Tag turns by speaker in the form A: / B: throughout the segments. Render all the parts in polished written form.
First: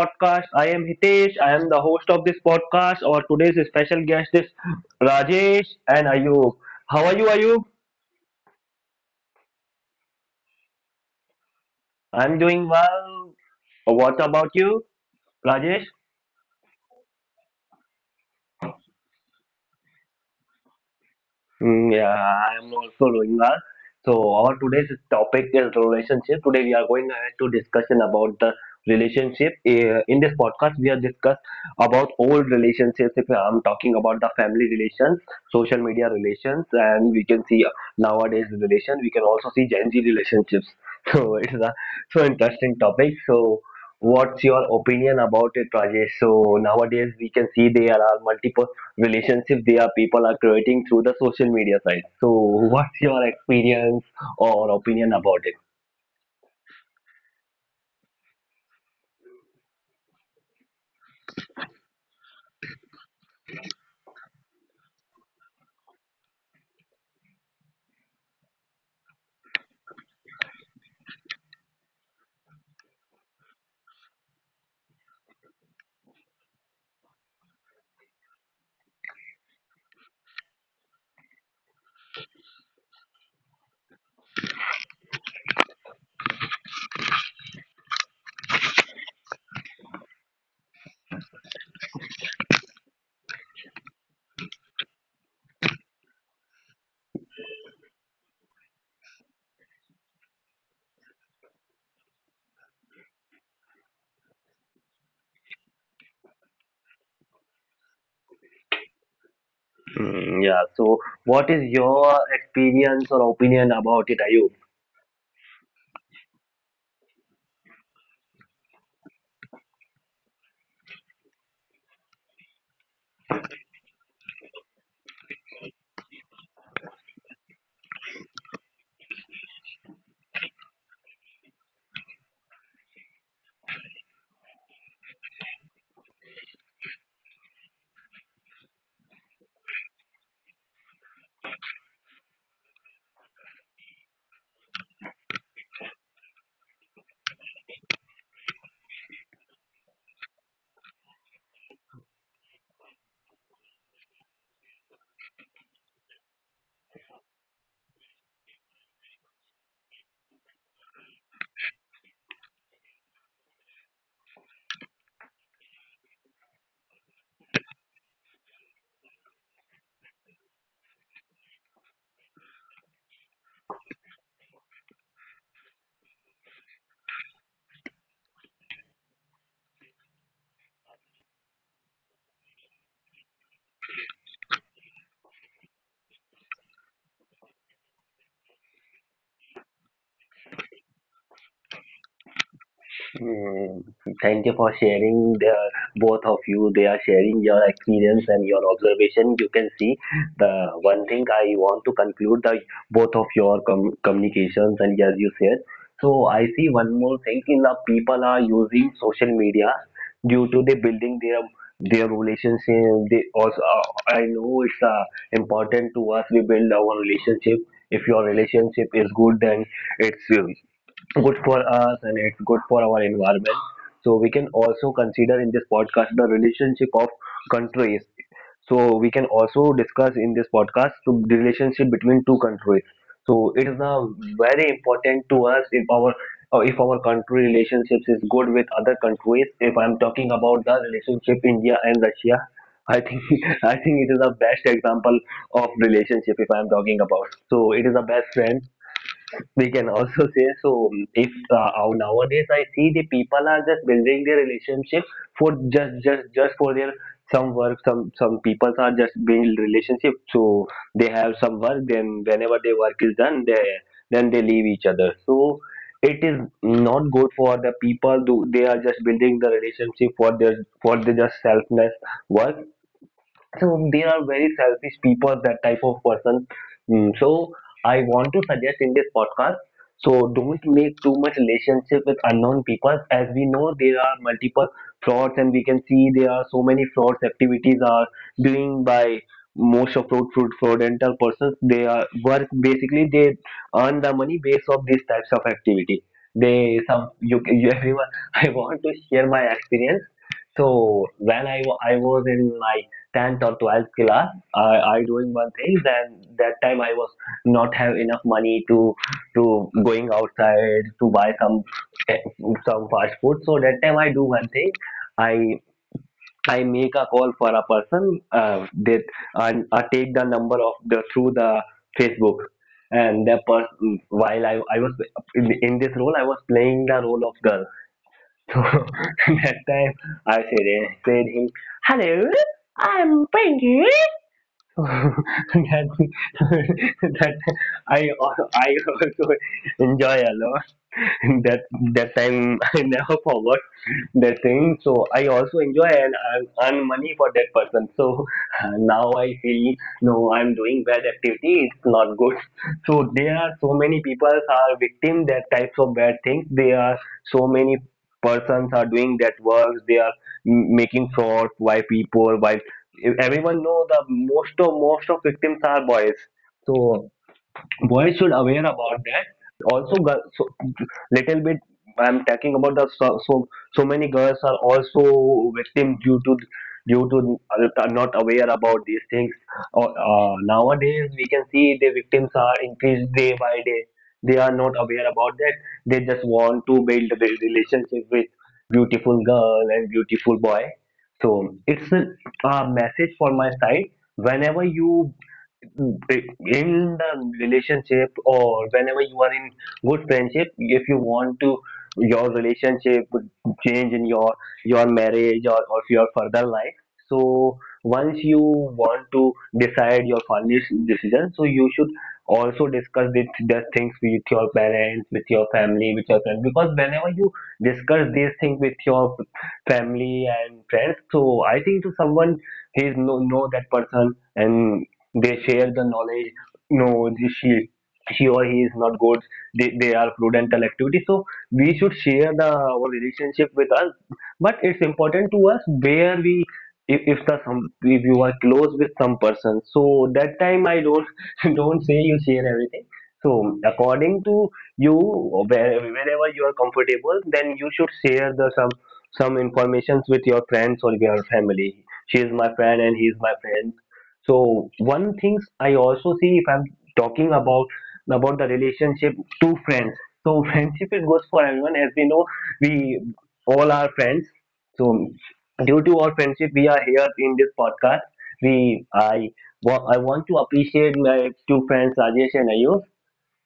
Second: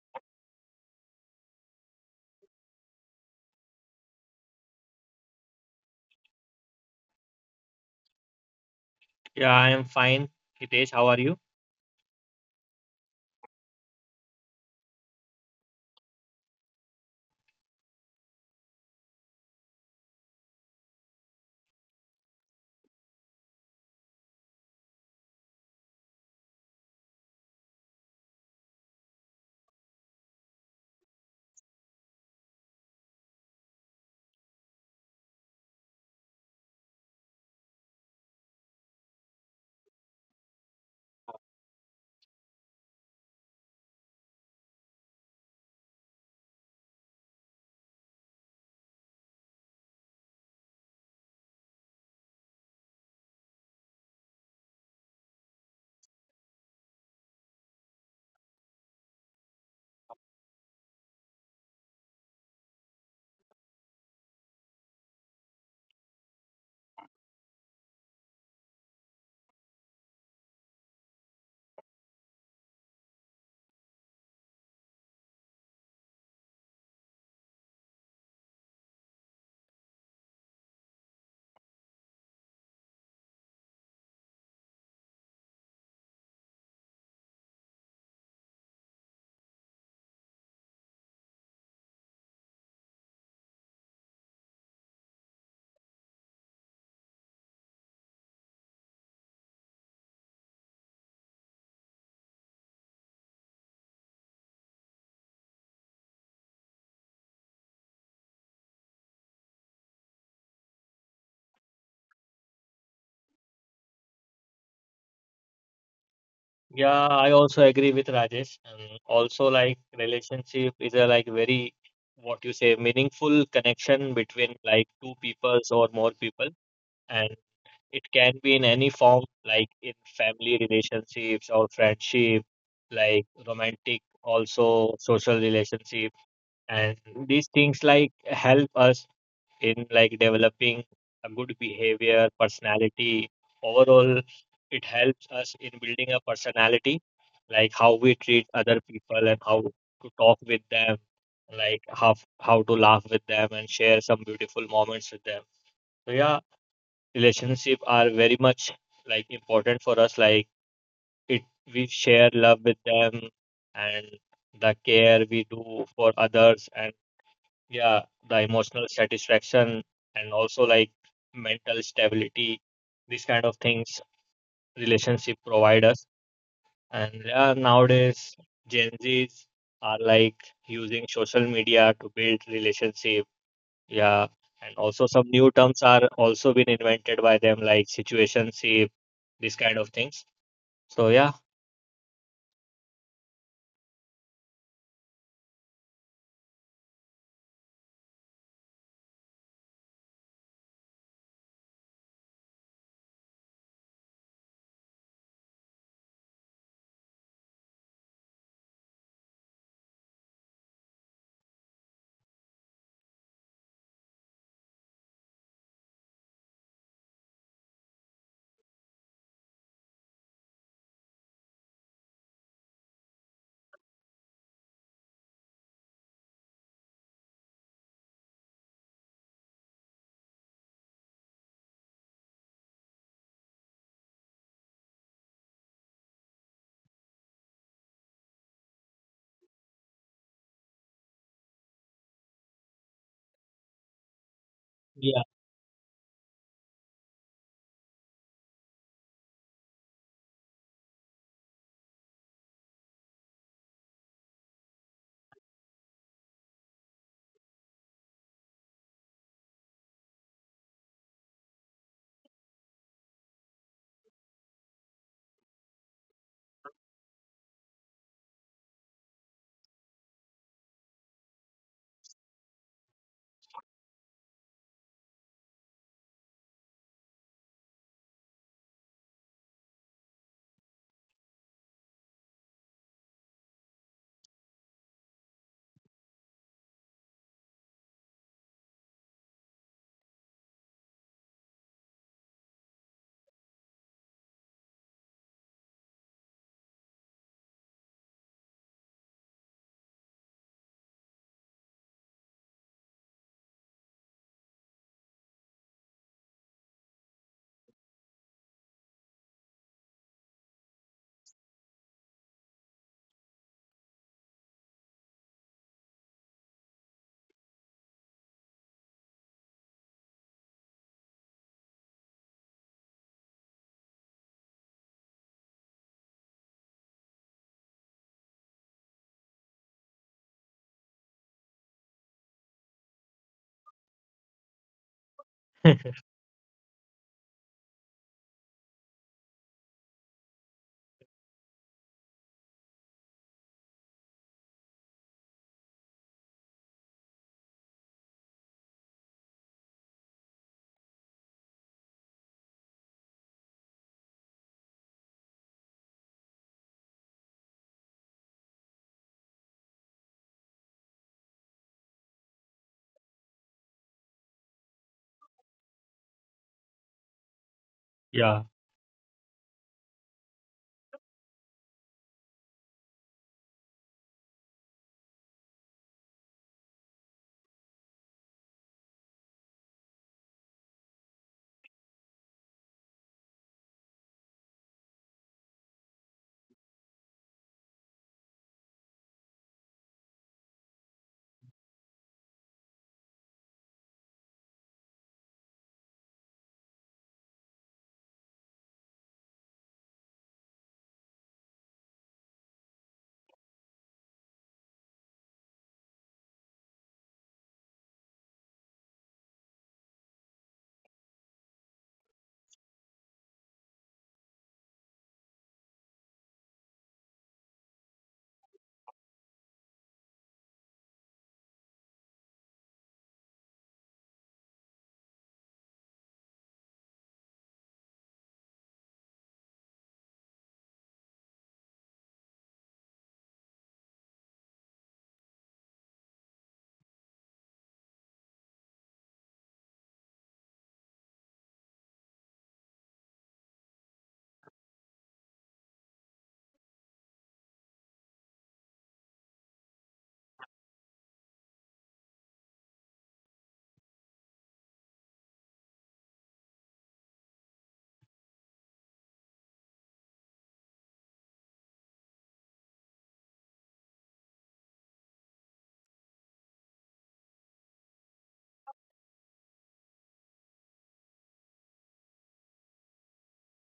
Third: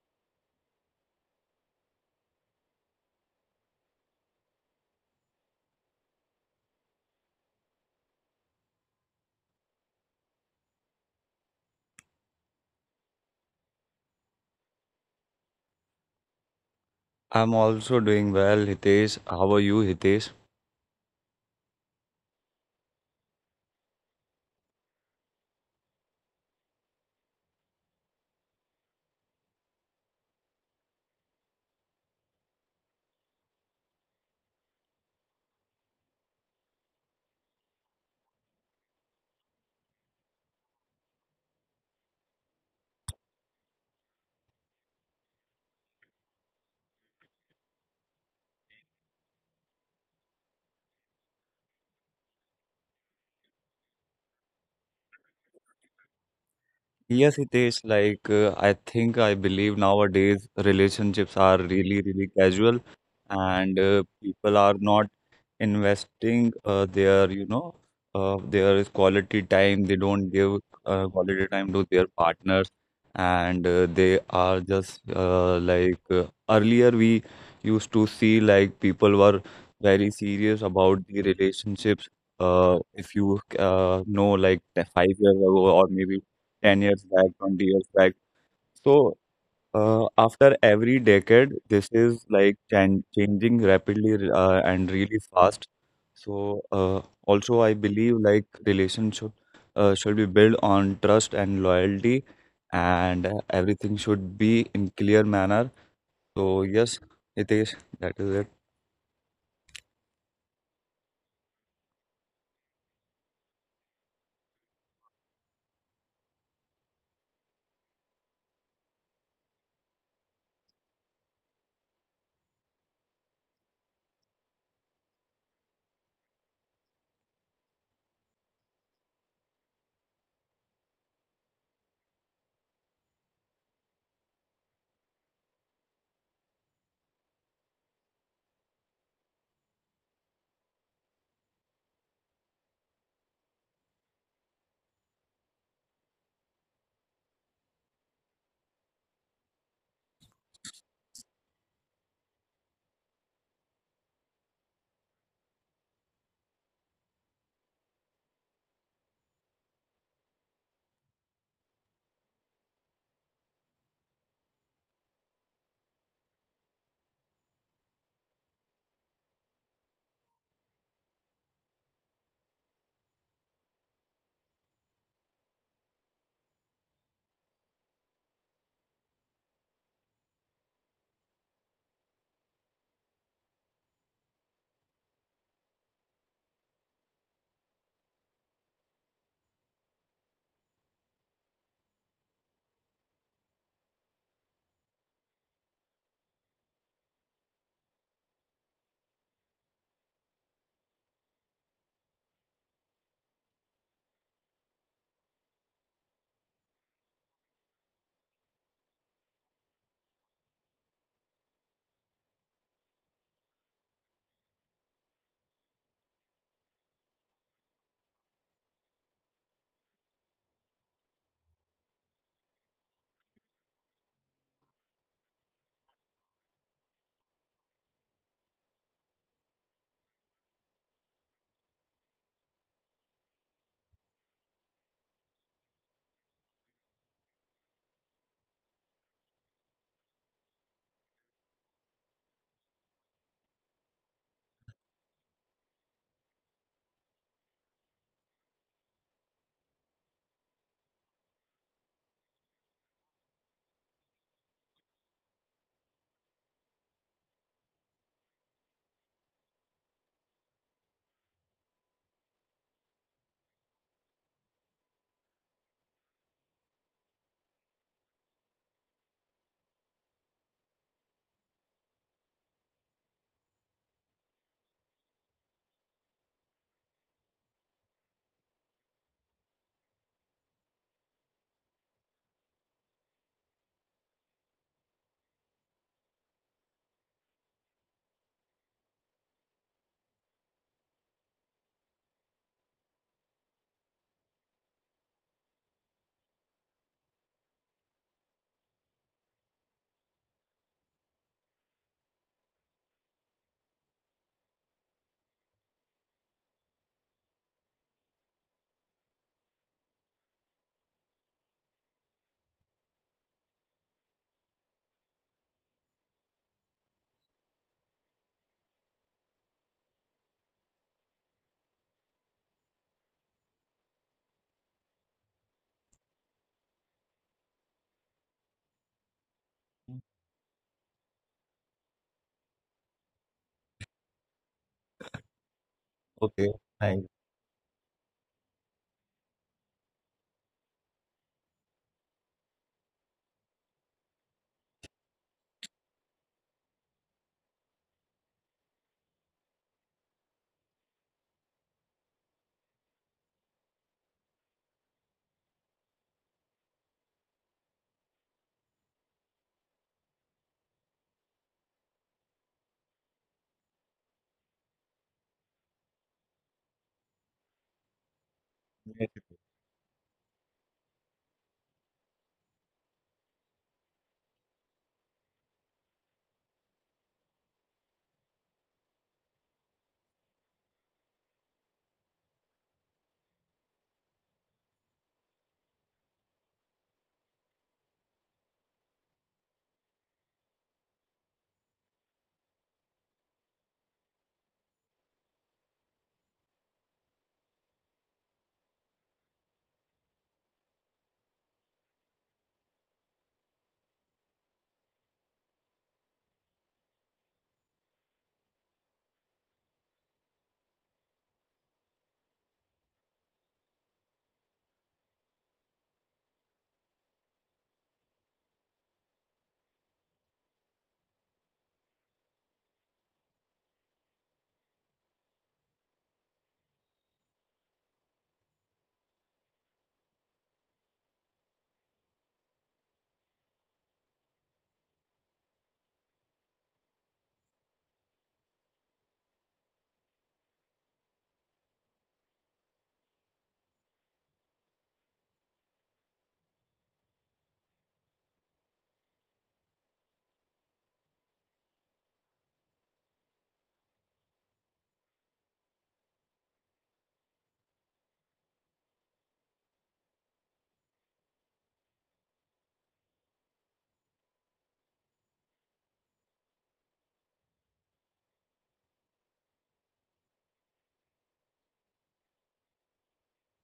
A: podcast. I am Hitesh. I am the host of this podcast. Our today's special guest is Rajesh and Ayub. How are you, Ayub?
B: Yeah, I am fine. Hitesh, how are you?
A: I'm doing well. What about you, Rajesh?
C: I'm also doing well, Hitesh. How are you, Hitesh?
A: Yeah, I am also doing well. So our today's topic is relationship. Today we are going ahead to discussion about the relationship. In this podcast, we are discuss about old relationships. If I'm talking about the family relations, social media relations, and we can see nowadays relation. We can also see Gen Z relationships. So it's a so interesting topic. So what's your opinion about it, Rajesh? So nowadays we can see there are multiple relationship they are people are creating through the social media side. So what's your experience or opinion about it?
C: Yes, Hitesh, I think I believe nowadays relationships are really, really casual and people are not investing their you know their quality time they don't give quality time to their partners and they are just earlier we used to see like people were very serious about the relationships if you know like the 5 years ago or maybe 10 years back 20 years back so After every decade, this is like changing rapidly and really fast. So also, I believe like relationship should be built on trust and loyalty, and everything should be in clear manner. So yes, Hitesh, that is it.
A: Yeah. So what is your experience or opinion about it, Ayub?
B: Yeah, I also agree with Rajesh. And also, like, relationship is a, like, very, what you say, meaningful connection between like two peoples or more people. And it can be in any form, like in family relationships or friendship, like romantic, also social relationship. And these things like help us in like developing a good behavior, personality. Overall, it helps us in building a personality, like how we treat other people and how to talk with them, like how to laugh with them and share some beautiful moments with them. So yeah, relationship are very much like important for us. Like it, we share love with them and the care we do for others and yeah, the emotional satisfaction and also like mental stability, these kind of things relationship provide us. And yeah, nowadays Gen Zs are like using social media to build relationship. Yeah, and also some new terms are also been invented by them like situationship, these kind of things. So yeah,
A: Mm, Thank you for sharing the both of you. They are sharing your experience and your observation. You can see the one thing I want to conclude the both of your communications and as you said. So I see one more thing in the people are using social media due to they building their relationship. They also I know it's important to us. We build our relationship. If your relationship is good, then it's good for us and it's good for our environment. So we can also consider in this podcast the relationship of countries. So we can also discuss in this podcast so the relationship between two countries. So it is now very important to us if our country relationships is good with other countries. If I'm talking about the relationship India and Russia, I think I think it is the best
B: yeah,
A: example of relationship if I'm talking about. So it is the best friend we can also say so if nowadays I see the people are just building their relationship for just for their some work some people are just building relationship so they have some work, then whenever their work is done they then they leave each other. So it is not good for the people do they are just building the relationship for their for the just selfless work, so they are very selfish people, that type of person. So I want to suggest in this podcast so don't make too much relationship with unknown people. As we know there are multiple frauds and we can see there are so many frauds activities are doing by most of fraudental persons. They are work basically. They earn the money based of these types of activity. They some you everyone I want to share my experience. So I was in my tenth or 12th class, I I doing one thing. Then that time I was not have enough money to going outside to buy some eh, some fast food. So that time I do one thing. I I make a call for a person that, and I take the number of the through the Facebook, and the person while I was in this role. I was playing the role of girl. So that time I said him, hello, I'm Pinky. That
C: Okay, thanks.
A: that I I also enjoy a lot. That that time I never forgot that thing. So I also enjoy and earn money for that person. So now I feel, no, I'm doing bad activity. It's not good. So there are so many people are victim that types of bad things. There are so many persons are doing that works. They are making fraud. Why people? Why everyone know the most of victims are boys. So
B: yeah,
A: boys should aware about that also so, little bit I'm talking about the so so many girls are also victim due to not aware about these things. Nowadays we can see the victims are increased day by day. They are not aware about that. They just want to build a relationship with beautiful girl and beautiful boy. So it's a message for my side. Whenever you in the relationship, or whenever you are in good friendship, if you want to your relationship would change in your marriage or your further life, so once you want to decide your final decision, so you should also discuss the things with your parents, with your family, with your friends, because whenever you discuss these things with your family and friends, so I think to someone he is know that person, and they share the knowledge, no, this she or he is not good. They are prudential activities. So we should share the our relationship with us, but it's important to us where we if the some, if you are close with some person, so that time I don't don't say you share everything. So according to you, wherever you are comfortable, then you should share the some informations with your friends or your family. She is my friend and he is my friend. So one things I also see if I'm talking about the relationship to friends. So friendship it goes for everyone. As we know, we all are friends. So due to our friendship we are here in this podcast. we i I want to appreciate my two friends Rajesh and Ayush.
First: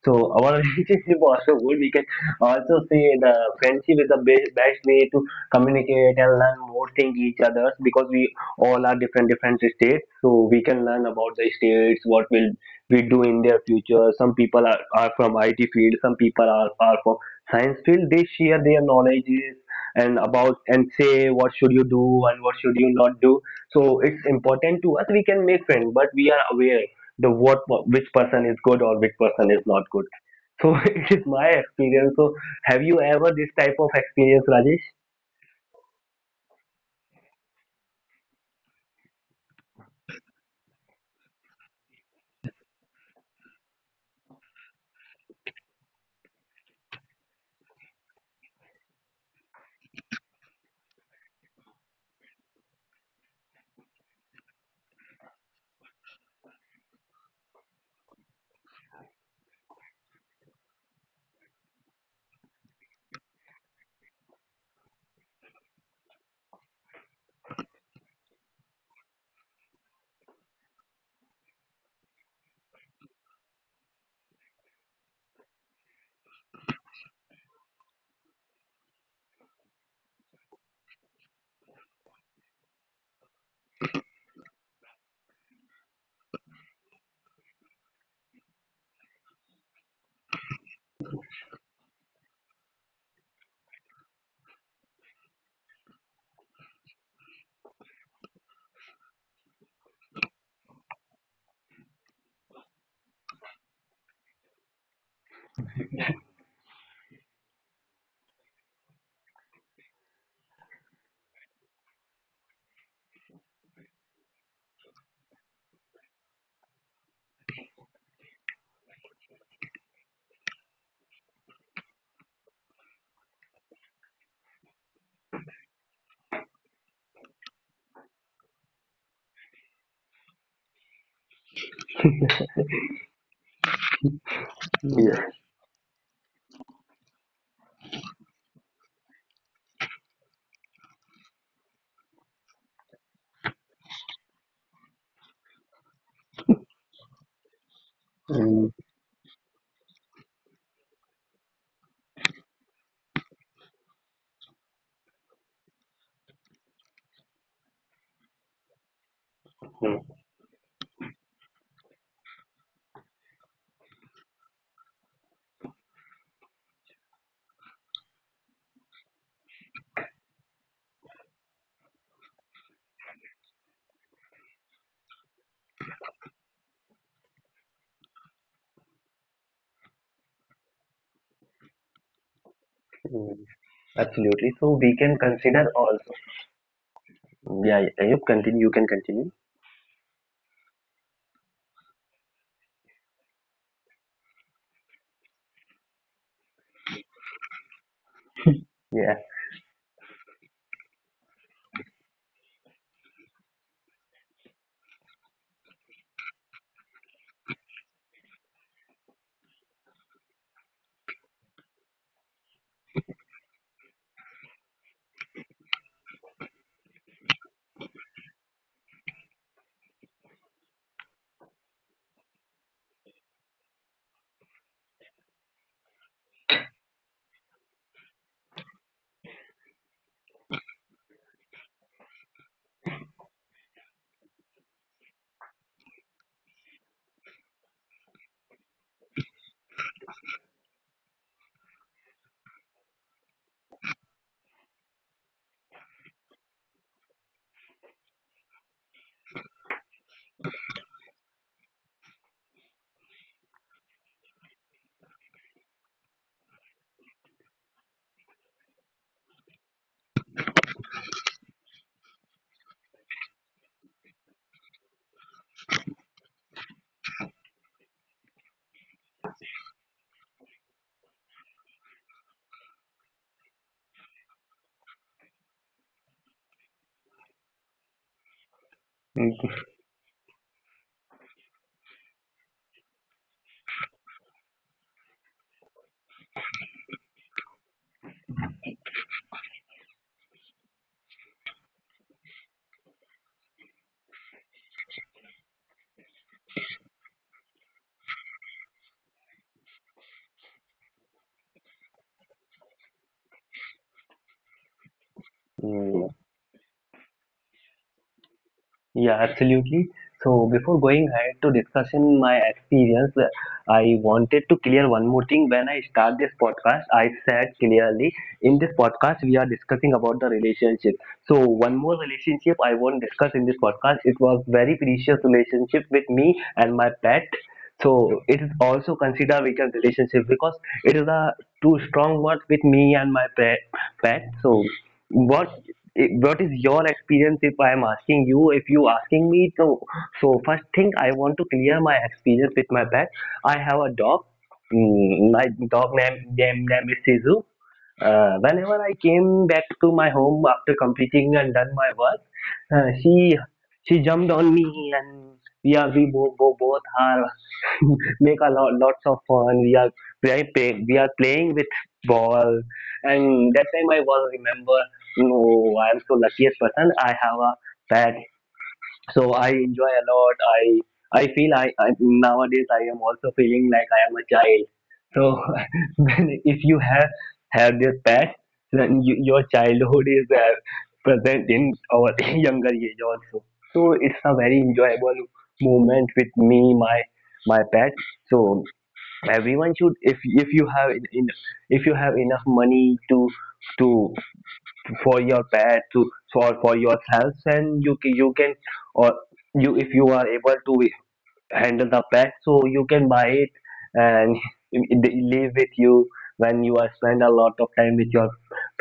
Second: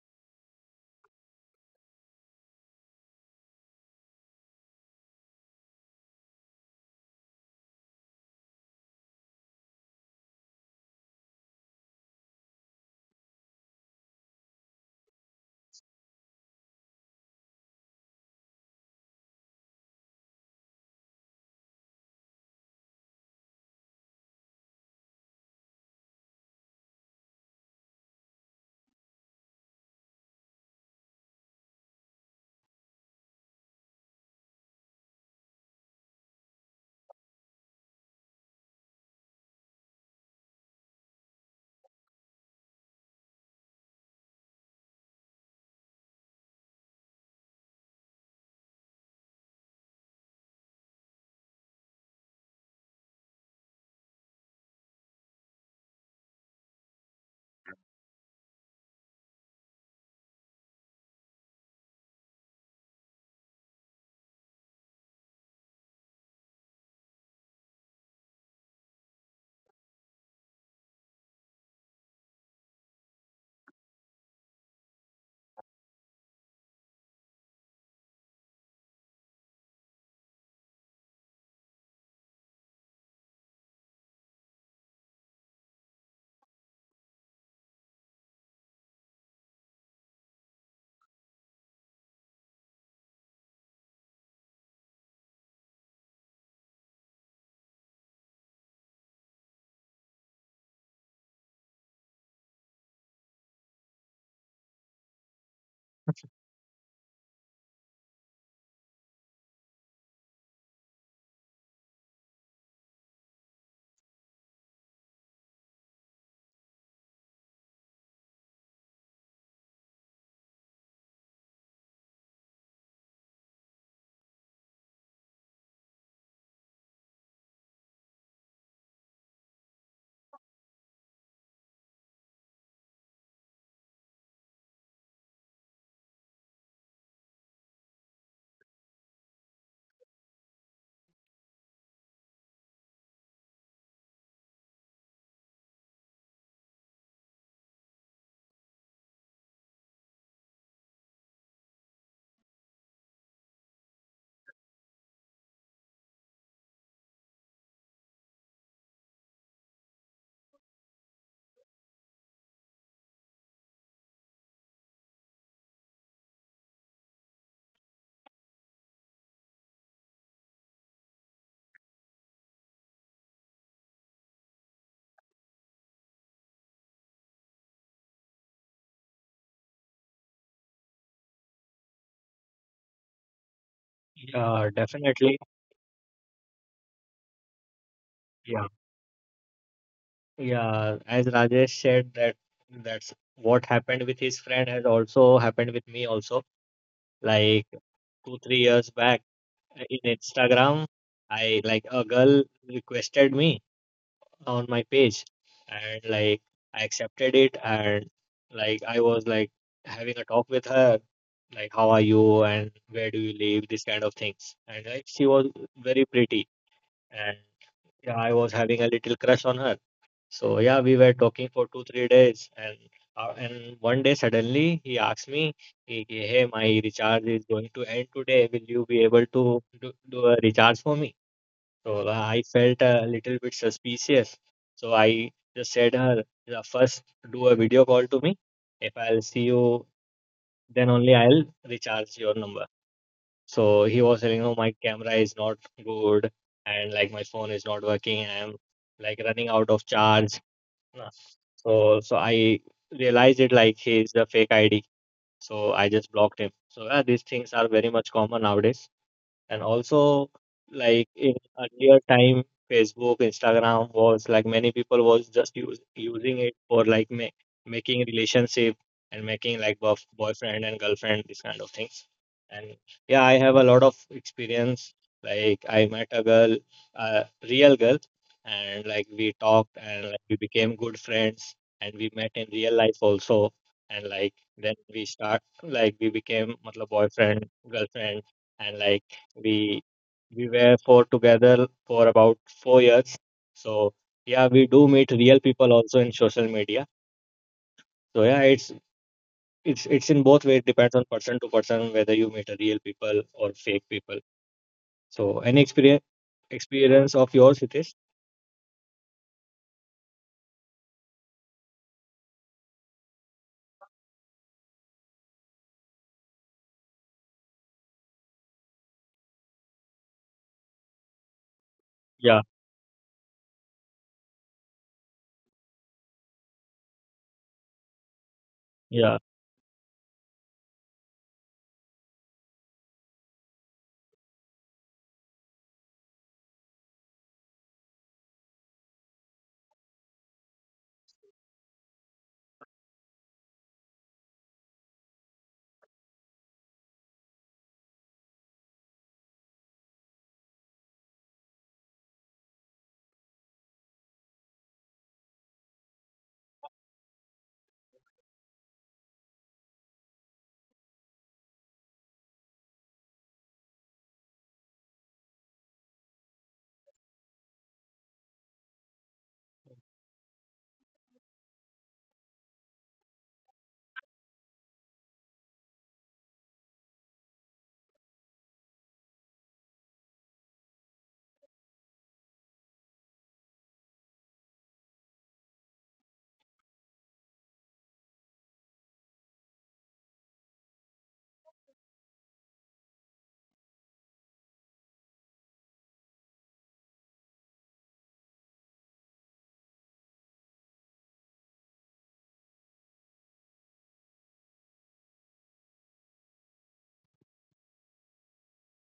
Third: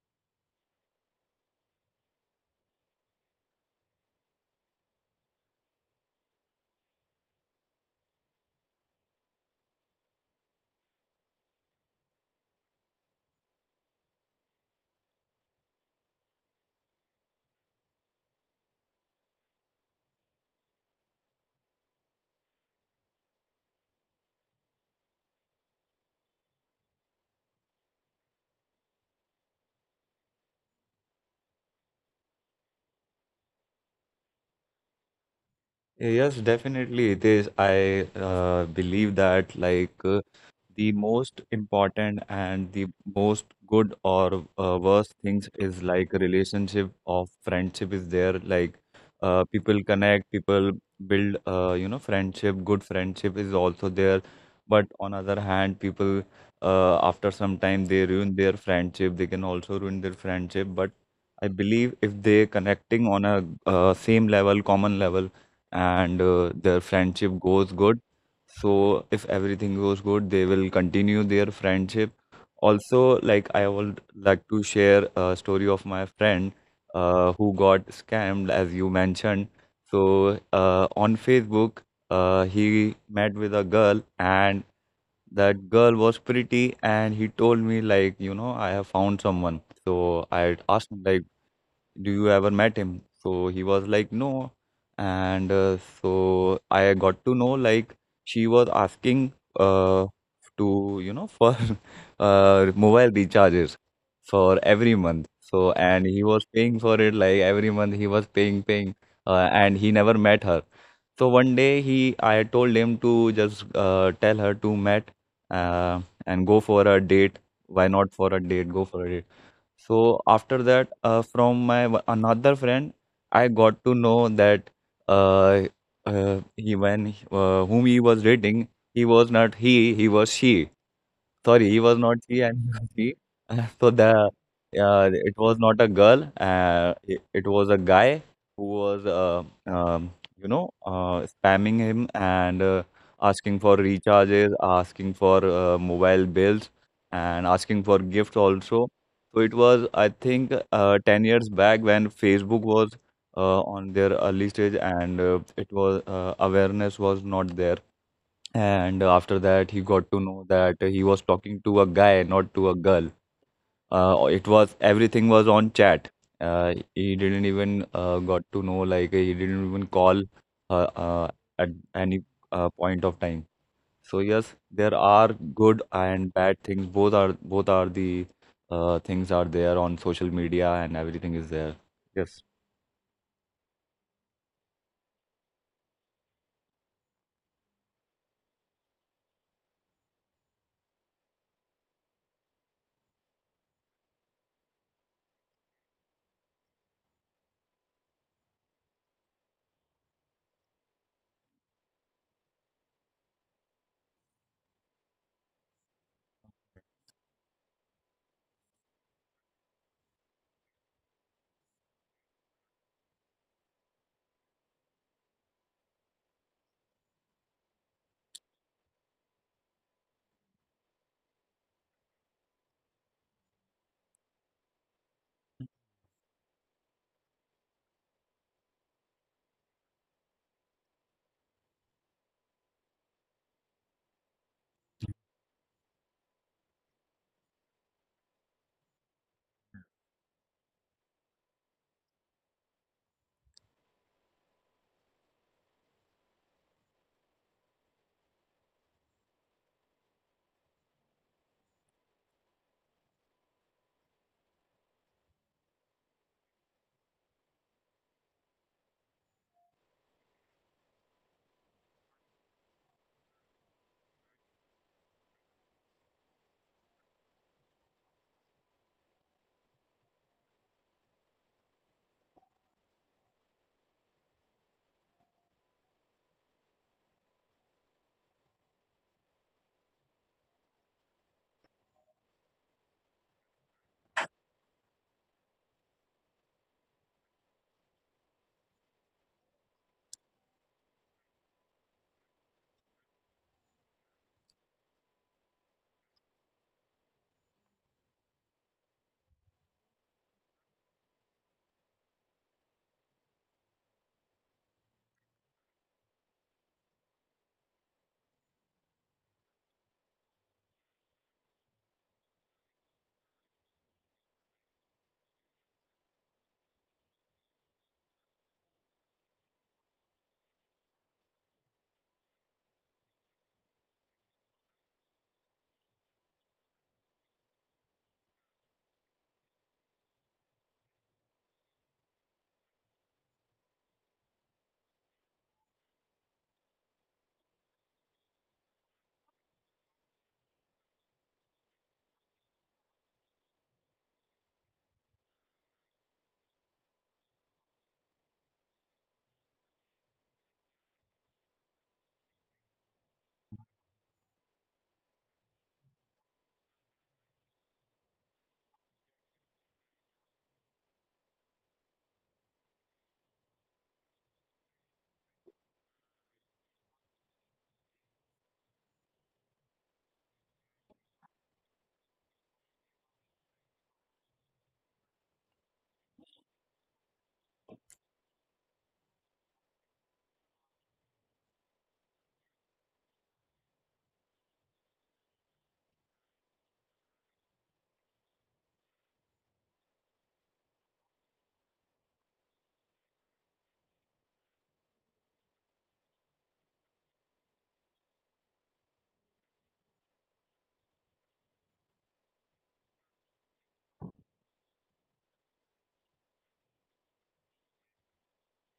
A: So our relationship also good. We can also say the friendship is the best way to communicate and learn more thing each others, because we all are different states. So we can learn about the states, what will we do in their future. Some people are from IT field, some people are from science field. They share their knowledges and about and say what should you do and what should you not do. So it's important to us. We can make friends, but we are aware the what which person is good or which person is not good. So it is my experience. So have you ever this type of experience, Rajesh?
C: Yes, definitely it is. I believe that the most important and the most good or worst things is like relationship of friendship is there people connect people build friendship good friendship is also there but on other hand people after some time they ruin their friendship they can also ruin their friendship but I believe if they connecting on a same level common level and their friendship goes good so if everything goes good, they will continue their friendship. Also, like I would like to share a story of my friend who got scammed, as you mentioned. So on Facebook, he met with a girl, and that girl was pretty, and he told me like, you know, I have found someone. So I asked him like do you ever met him? So he was like, no. And so I got to know like she was asking uh, to, for mobile recharges for every month. So, and he was paying for it like every month he was paying, and he never met her. So one day I told him to just tell her to met uh, and go for a date. Why not for a date? Go for a date. So after that, from my another friend, I got to know that uh, he when whom he was dating, he was she. Sorry, he was not she and he was he. So the
A: Yes.
C: it was not a girl. It was a guy who was um, spamming him and asking for recharges, asking for mobile bills, and asking for gifts
A: Mm.
C: also. So it was I think 10 years back when Facebook was on their early stage and it was awareness was not there and after that, he
A: Hmm.
C: got to know that he was talking to a guy, not to a girl. It was everything was on chat. He didn't even got to know like he didn't even call uh, uh, at any point of time. So yes, there are good and bad things. Both are the things are there on social media and everything is there. Yes.
A: Hmm. Absolutely.
B: yeah,
A: So we can
B: definitely.
A: consider also. Yeah, yeah. You continue.
B: Yeah.
A: You can continue.
B: Yeah, as Rajesh said that's what happened with his friend has also happened with me also. Like two, 3 years
A: Yeah.
B: back in Instagram, I like a girl requested me on my page and like I accepted it and like I was like having a talk with her, like how are you and where do you live, this kind of things. And like she was very pretty and yeah, I was having a little crush on her so yeah, we were talking for two, 3 days, and one day suddenly he asked me, he hey, my recharge is going to end today. Will you be able to do a recharge for me?" So I felt a little bit suspicious. So I just said her, "Yeah, first do a video call to me. If I'll see you, then only I'll recharge your number." So he was saying, "Oh, my camera is not good, and like my phone is not working. I'm like running out of charge." Nah. So I realized it like he's a fake ID. So I just blocked him. So yeah, these things are very much common nowadays. And also, like in earlier time, Facebook, Instagram was like many people was just using it for like ma making relationship and making like boyfriend and girlfriend, this kind of things. And yeah, I have a lot of experience. Like I met a girl, a real girl, and like we
A: Mm.
B: talked and like we became good friends and we met in real life also. And like then we start like we became matlab boyfriend, girlfriend and like we we were for together for about 4 years. So yeah, we do meet real people also in social media. So yeah, it's in both ways. Depends on person to person whether you meet a real people or fake people. So any experience
A: Mm.
B: experience of yours, it is?
A: Yeah, absolutely. So before going ahead to discussion my experience, I wanted to clear one more thing. When I start this podcast, I said clearly in this podcast we are discussing about the relationship. So one more
B: Yeah,
A: relationship I won't discuss in this podcast. It was very precious relationship with me and my pet. So it is also
B: yeah,
A: considered weekend relationship because it is a too strong word with me and my pet. Pet. So what what is your experience if I am asking you? If you asking me, so so first thing I want to clear my experience with my pet. I have a dog. My dog name is Sisu. Whenever I came back to my home after completing and done my work, uh, she she jumped on me, and we are we both are make a lot lots of fun. We are playing, we are playing with ball. And that time I was remember, no, I am so luckiest person, I have a pet. So I enjoy a lot. I feel I nowadays I am also feeling like I am a child. So if you have this pet, then you, your childhood is present in our younger age also. So it's a very enjoyable moment with me my my pet. So everyone should if you have in if you have enough money to for your pets to or for yourselves, and you you can or you, if you are able to handle the pack, so you can buy it and it live with you. When you are spend a lot of time with your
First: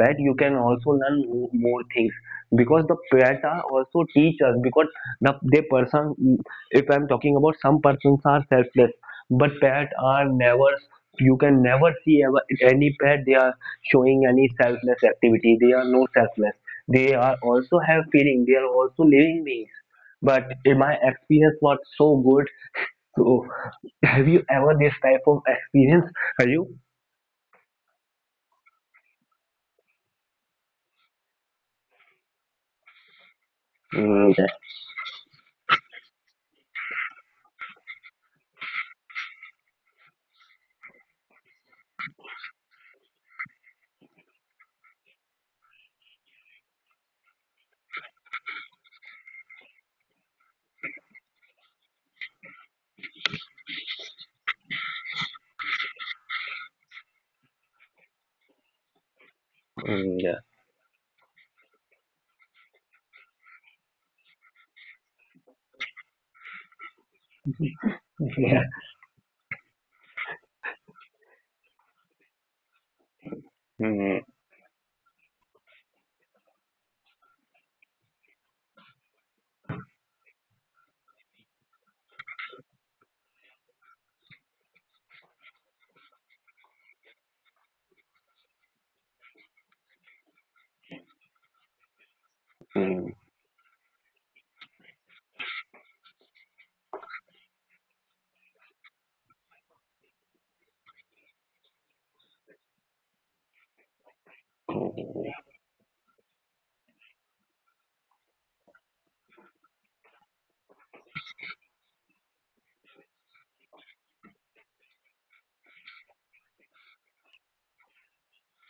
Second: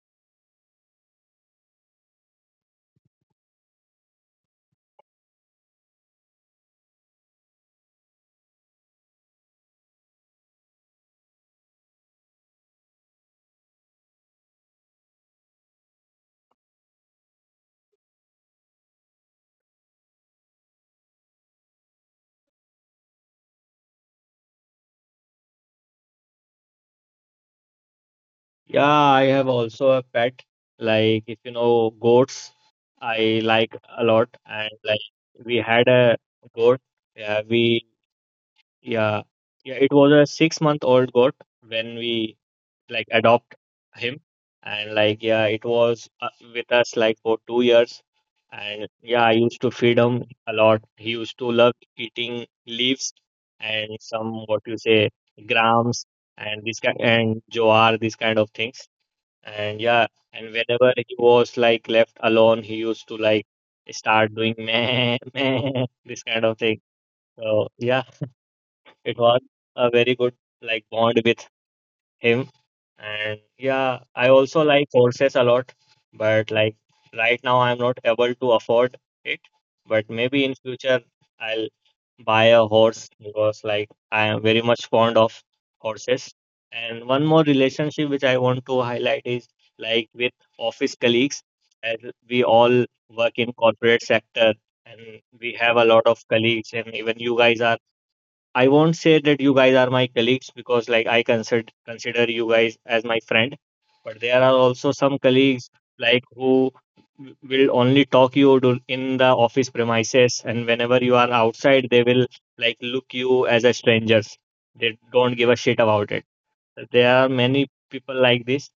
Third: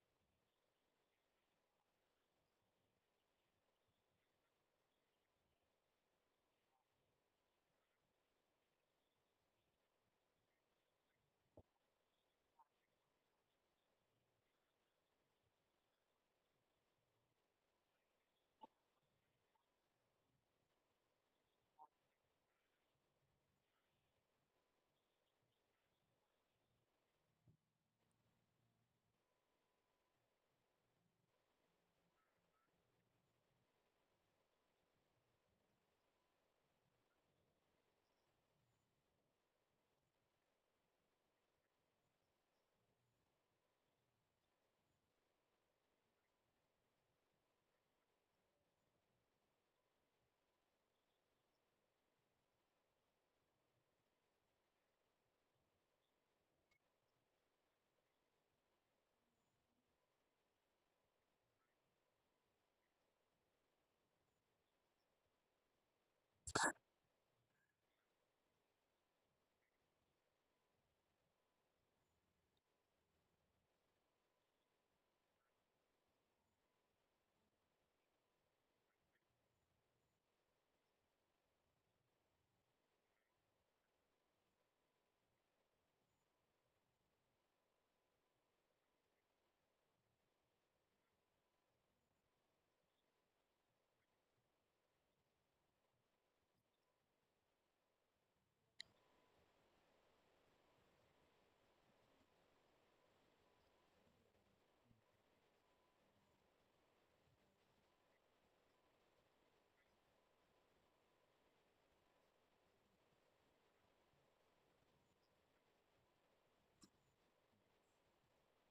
A: pet, you can also learn more things, because the pet are also teachers. Because the they person, if I'm talking about some persons are selfless, but pet are never. You can never see ever any pet they are showing any selfless activity. They are no selfless. They are also have feeling, they are also living beings. But in my experience was so good. So, have you ever this type of experience? Are you?
B: yeah. I have also a pet. Like if you know goats, I like a lot,
A: Yeah.
B: and like we had a goat. Yeah, we Yeah, yeah, it was a 6 month old goat when we like adopt him, and like yeah, it was with us like for 2 years, and yeah, I used to feed him a lot. He used to love eating leaves and some what you say grams and this kind and jowar these kind of things. And yeah, and whenever he was like left alone, he used to like start doing meh meh this kind of thing. So yeah,
A: Yeah.
B: it was a very good like bond with him. And yeah,
A: Mm,
B: I also like horses a lot, but like right now I'm not able to afford it, but maybe in future I'll buy a horse because like I am very much fond of horses. And one more relationship which I want to highlight is like with office colleagues, as we all
A: mm,
B: work in corporate sector and we have a lot of colleagues. And even you guys are, I won't say that you guys are my colleagues, because like I consider you guys as my friend, but there are also some
A: mm,
B: colleagues like who will only talk you to in the office premises, and whenever you are outside they will like look you as a stranger. They don't give a shit about it. There are many people like this.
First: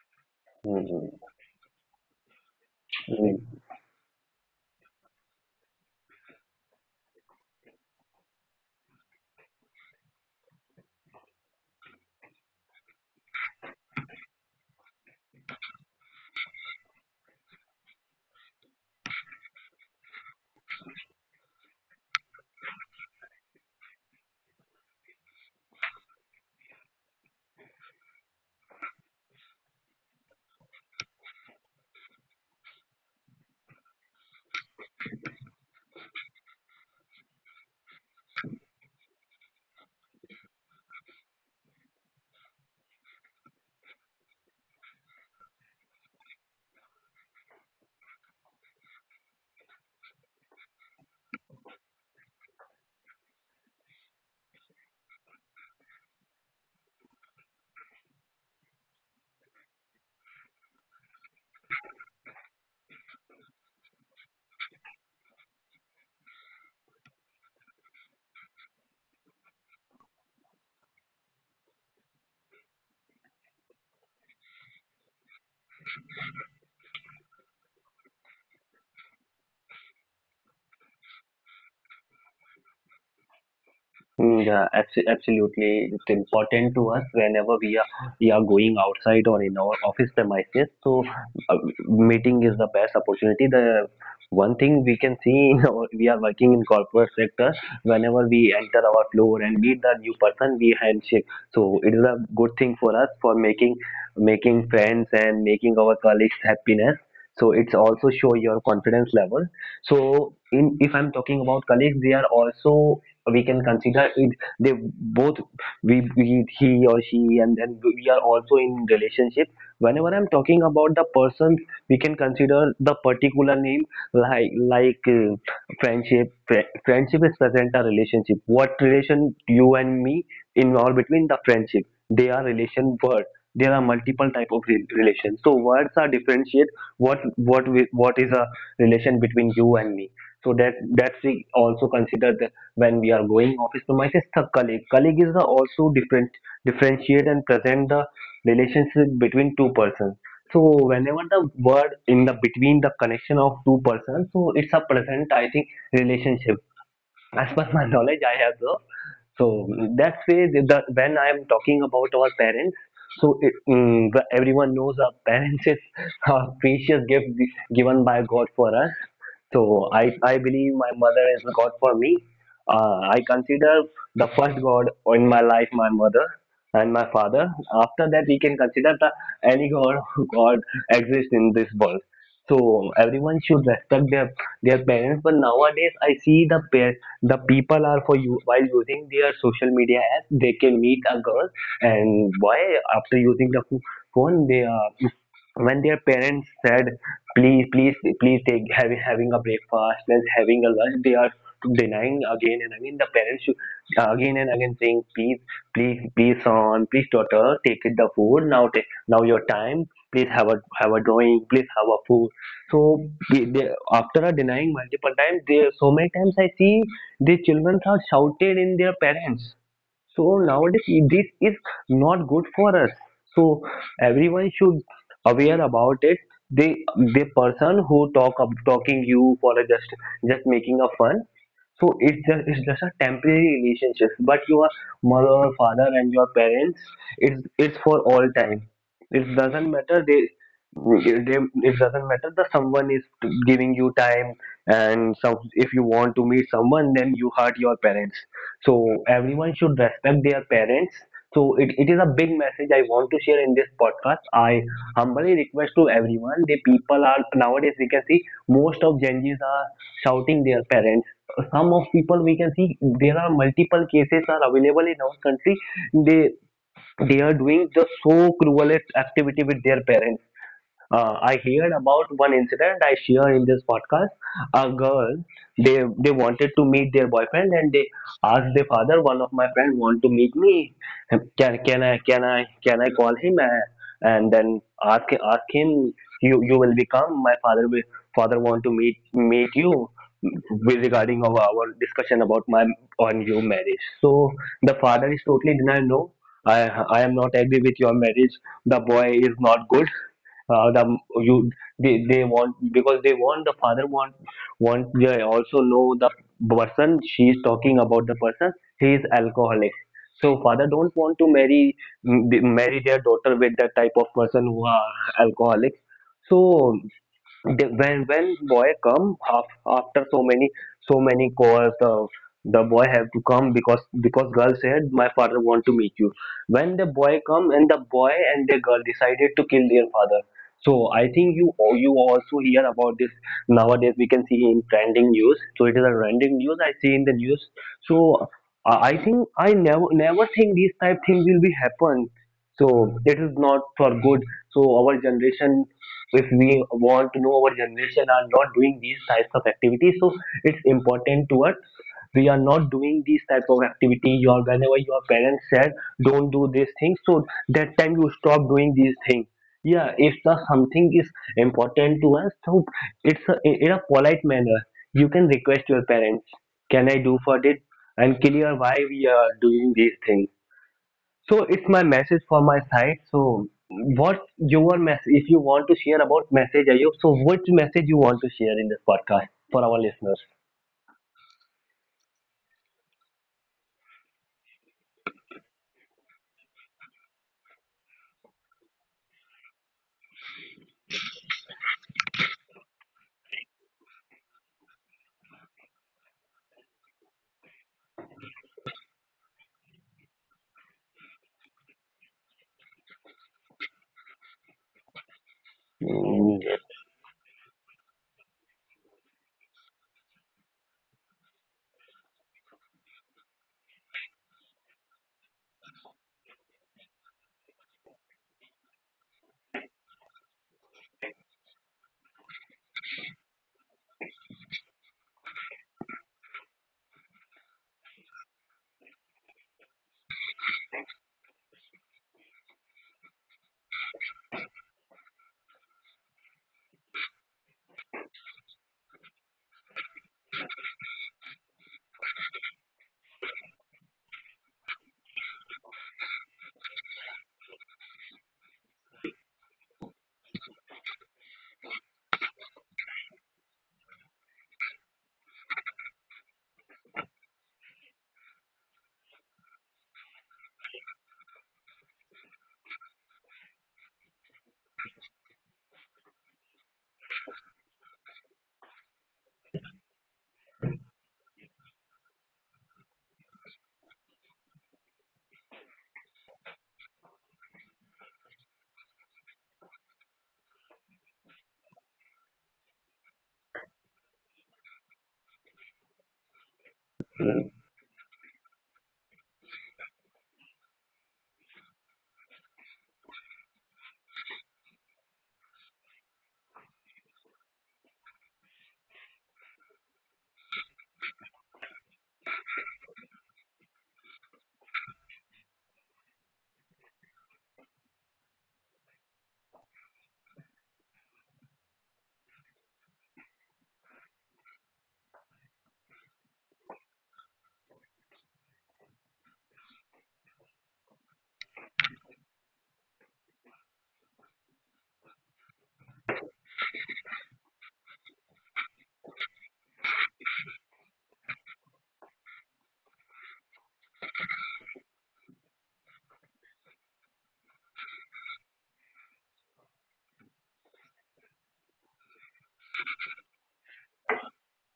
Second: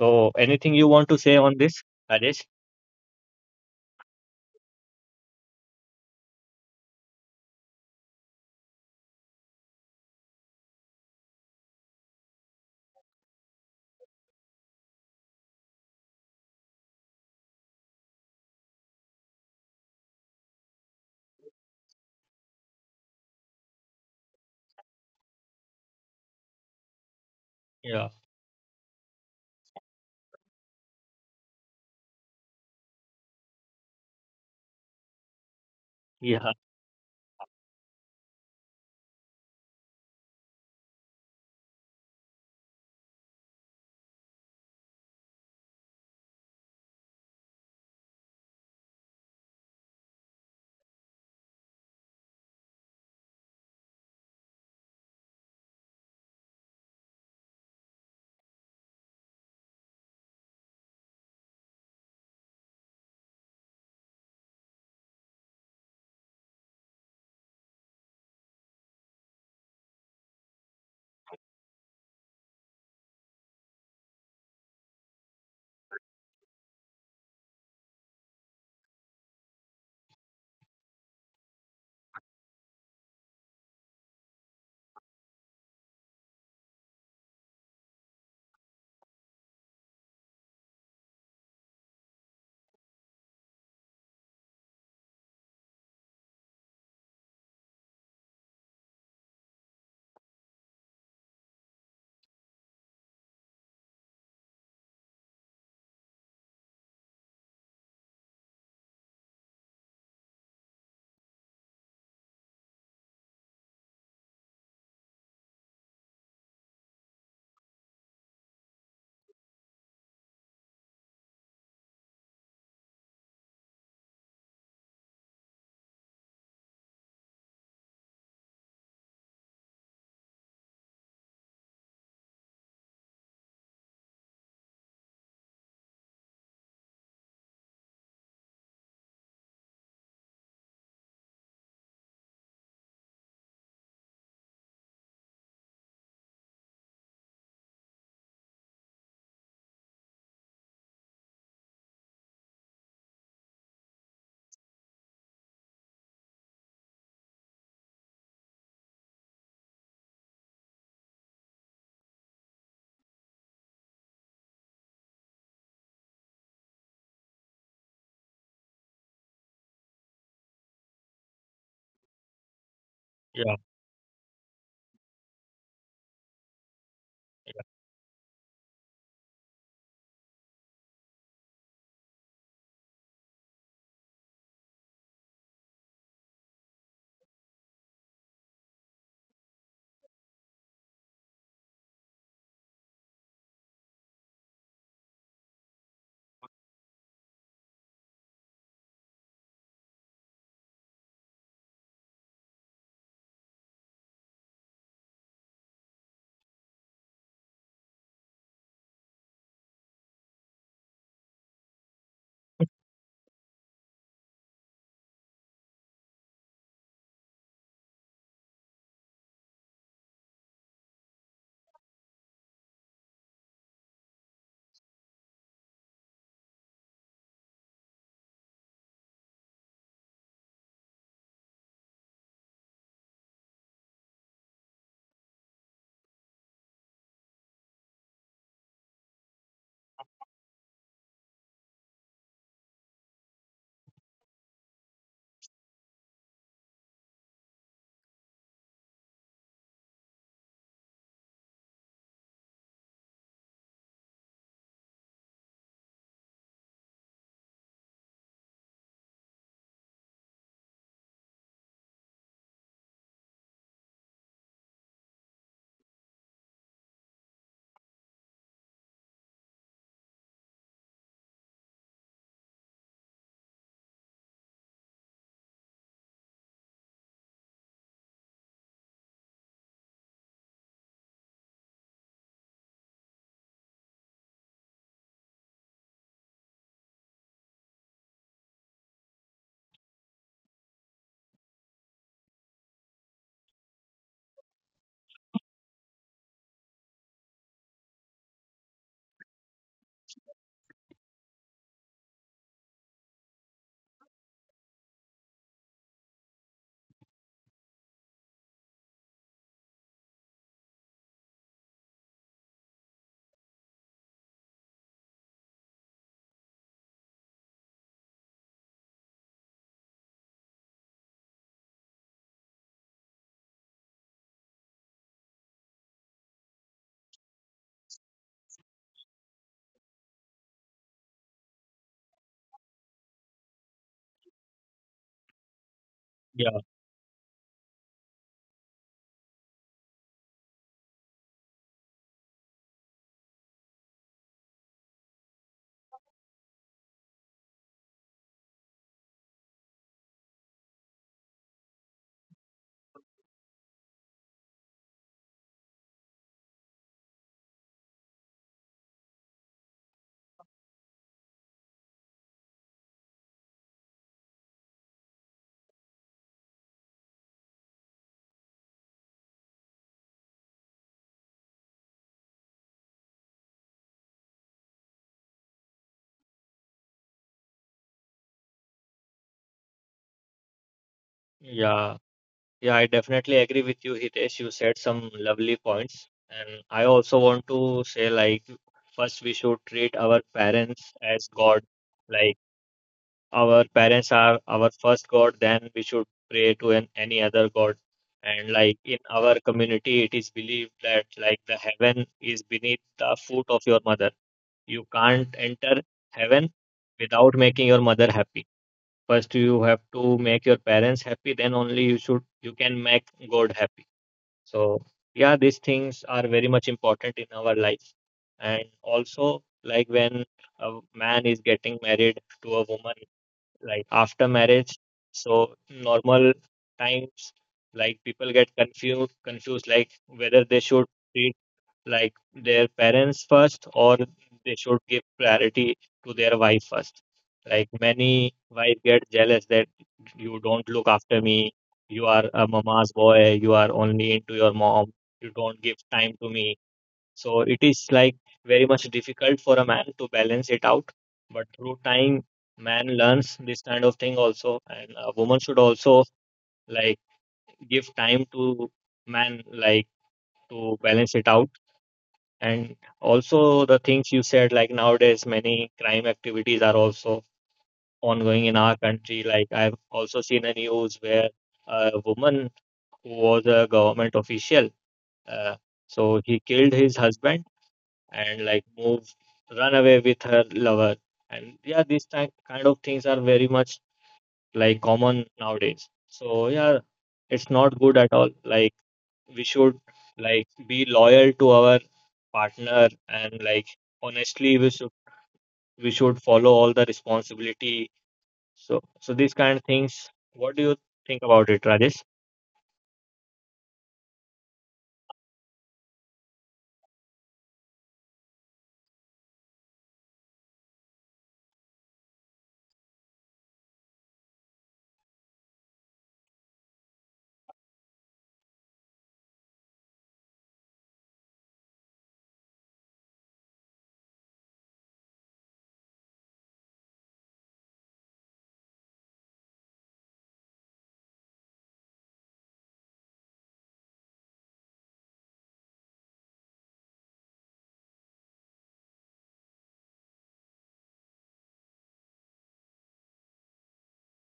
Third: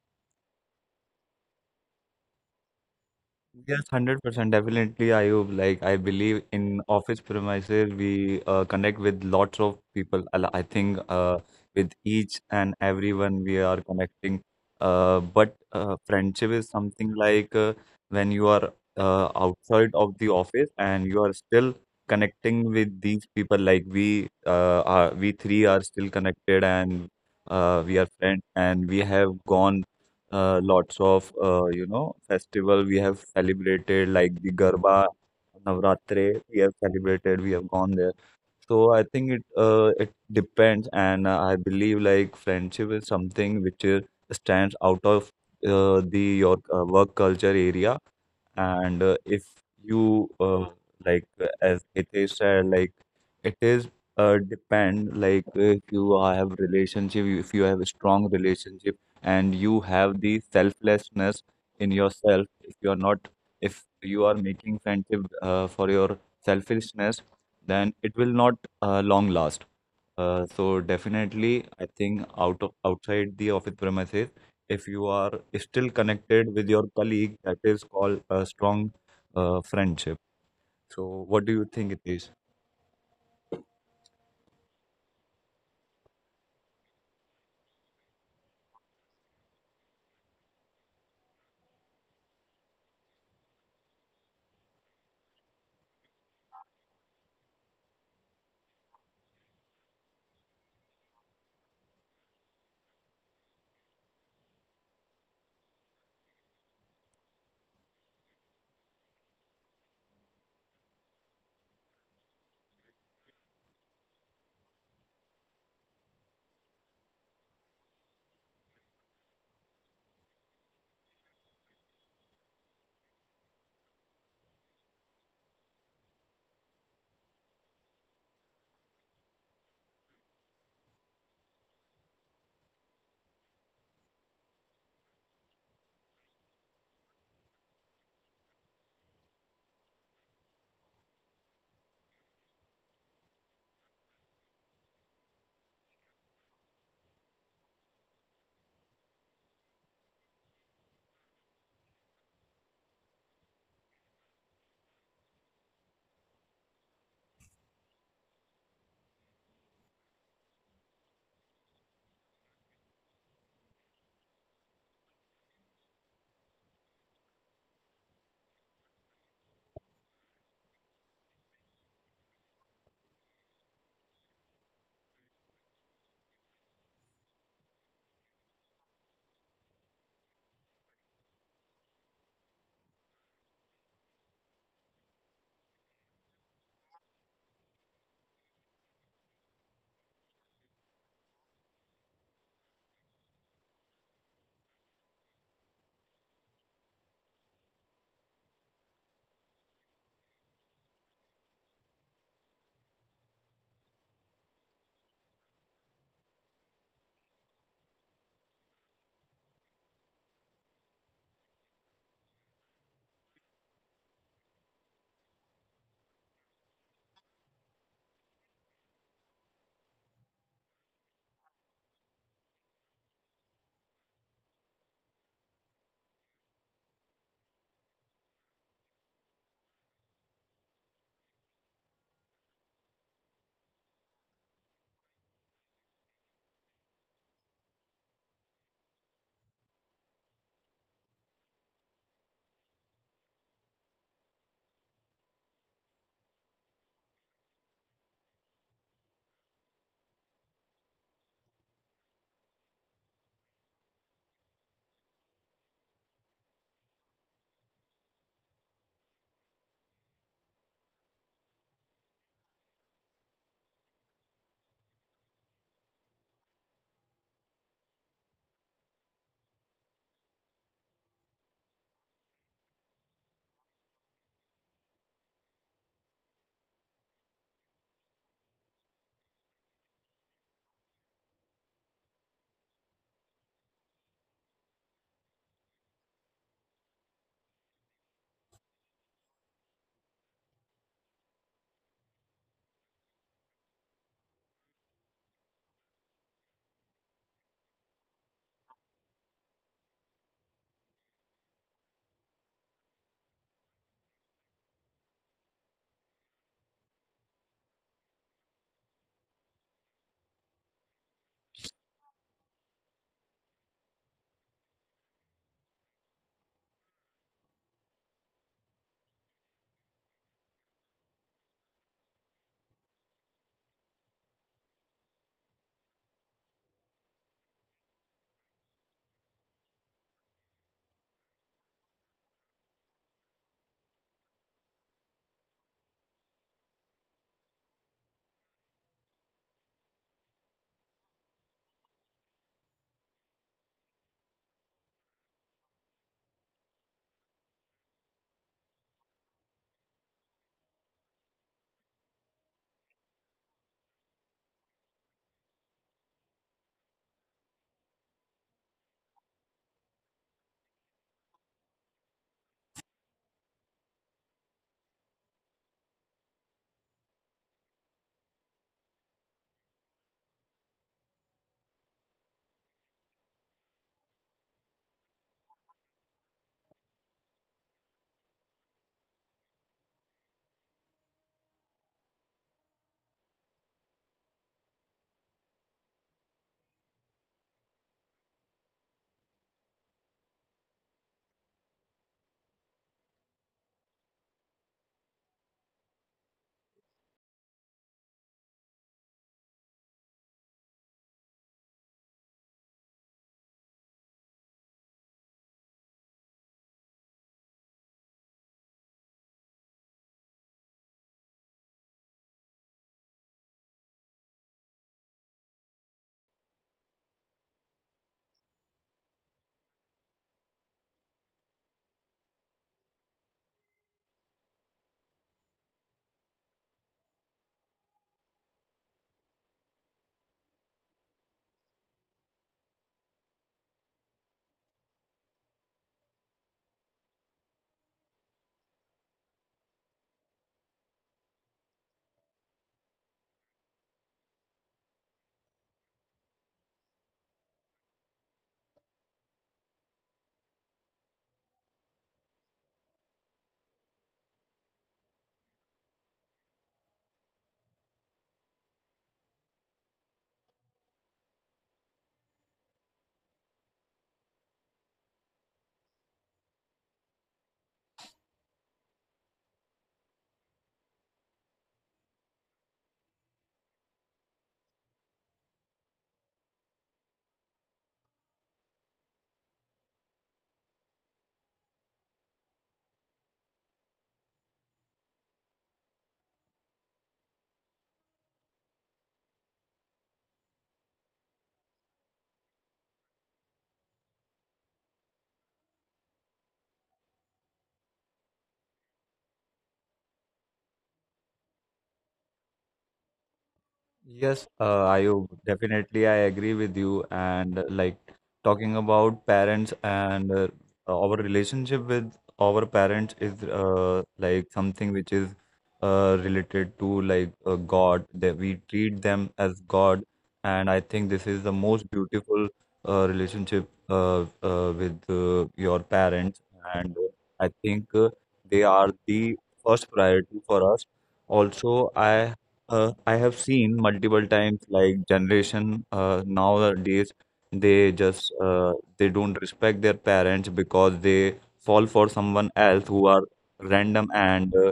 B: So anything you want to
A: mm,
B: say on this, Rajesh?
A: mm.
C: Yes, 100% definitely, Ayub. Like, I believe in office premises, we connect with lots of people. I think with each and everyone we are connecting. But friendship is something like when you are outside of the office and you are still connecting with these people. Like we three are still connected and we are
B: Yeah.
C: friends and we have gone lots of festival we have celebrated like the Garba Navratri
B: Yeah.
C: we have celebrated we have gone there so I think it depends and I believe like friendship is something which is, stands out of the your work culture area and if you as Hitesh said, like it is depend like if you have relationship, if you have a strong relationship, and you have the selflessness in yourself. If you are not, if you are making friendship for your selfishness, then it will not long last. So definitely, I think out of outside the office premises if you are still connected with your colleague that is called a strong friendship so what do you think it is.
A: Yeah, absolutely. It's important to us whenever we are going outside or in our office premises. So, uh, meeting is the best opportunity. The one thing we can see, in our, we are working in corporate sector. Whenever we enter our floor and meet the new person, we handshake. So it is a good thing for us for making friends and making our colleagues happiness. So it's also show your confidence level. So in if I'm talking about colleagues, they are also we can consider it they both we he or she, and then we are also in relationship whenever I'm talking about the person we can consider the particular name like friendship is present a relationship, what relation you and me involve between the friendship, they are relation word. There are multiple type of relations so words are differentiate what is a relation between you and me, so that's we also consider when we are going office premises the colleague is also different differentiate and present the relationship between two persons. So whenever the word in the between the connection of two persons, so it's a present I think relationship. As per my knowledge I have the. So that's way when I am talking about our parents, so everyone knows our parents is a precious given by god for us. So I believe my mother is a god for me. I
B: Yeah.
A: consider the first god in my life, my mother and my father. After that we can consider the any god god exists in this world. So everyone should respect their parents. But nowadays, I see the pair the people are for you while using their social media app, they can meet a girl and boy after using the phone, they are when their parents said, please, please, please take having a breakfast, let's having a lunch, they are denying again and again. The parents should again and again saying, please, please, please, son, please, daughter, take it the food now. Take now your time, please have a drawing, please have a food. So after a denying multiple times they so many times I see the children are shouted in their parents. So nowadays this is not good for us. So everyone should aware about it. They the person who talk up talking you for a just making a fun. So it's just a temporary relationship, but your mother or father and your parents, it's for all time. It doesn't matter they it doesn't matter that someone is giving you time, and some if you want to meet someone then you hurt your parents. So everyone should respect their parents. So it is a big message I want to share in this podcast. I humbly request to everyone the people are nowadays we can see most of gen z's are shouting their parents. Some of people we can see there are multiple cases are available in our country. they they are doing just so cruelest activity with their parents. I heard about one incident I share in this podcast. A girl, they wanted to meet their boyfriend, and they asked their father. One of my friend want to meet me. Can I call him and then ask him, you will become my father will father want to meet you with regarding of our discussion about my on your marriage. So the father is totally denied. No, I I am not agree with your marriage. The boy is not good. Uh, the you they want because they want the father want they also know the person, she is talking about the person, he is alcoholic. So father don't want to marry their daughter with that type of person who are alcoholic. So when boy come af, after so many calls the boy have to come because girl said my father want to meet you. When the boy come and the boy and the girl decided to kill their father. So I think you you also hear about this. Nowadays we can see in trending news, so it is a trending news I
B: Yeah.
A: see in the news. So I think I never think these type thing will be happen. So it is not for good. So our generation if we want to know our generation are not doing these types of activities, so it's important to us. We are not doing these type of activity. Your whenever your parents said don't do these things, so that time you stop doing these things. Yeah, if the something is important to us, so in a polite manner you can request your parents, can I do for it, and clear why we are doing these things. So it's my message for my side. So what your message, if you want to share about message, Ayub, so what message you want to share in this podcast for our listeners?
B: Yeah. Yeah, I definitely agree with you, Hitesh. You said some lovely points. And I also want to say, like, first, we should treat our parents as God. Like, our parents are our first God, then we should pray to any other God. And, like, in our community, it is believed that, like, the heaven is beneath the foot of your mother. You can't enter
A: Mm.
B: heaven without making your mother happy. First, you have to make your parents happy, then only you can make God happy. So yeah, these things are very much important in our life. And also, like when a man is getting married to a woman, like after marriage, so normal times, like people get confused, like whether they should treat like their parents first, or they should give priority to their wife first. Like many wife get jealous that you don't look after me, you are a mama's boy, you are only into your mom, you don't give time to me. So it is like very much difficult for a man to balance it out. But through time, man learns this kind of thing also, and a woman should also like give time to man like to balance it out. And also the things you said, like nowadays many crime activities are also ongoing in our country. Like I've also seen a news where a woman who was a government official, uh, so he killed his husband and like moved, run away with her lover. And yeah, these type kind of things are very much like common nowadays. So yeah, it's not good at all. Like we should like be loyal to our partner and like honestly we should follow all the responsibility. So these kind of things. What do you think about it, Rajesh?
C: Yes, Ayub, definitely I agree with you. And like talking about parents and our relationship with our parents is like something which is related to like God, that we treat them as God. And I think this is the most beautiful relationship with your parents. And I think they are the first priority for us. Also, I have seen multiple times like generation nowadays they just they don't respect their parents because they fall for someone else who are random and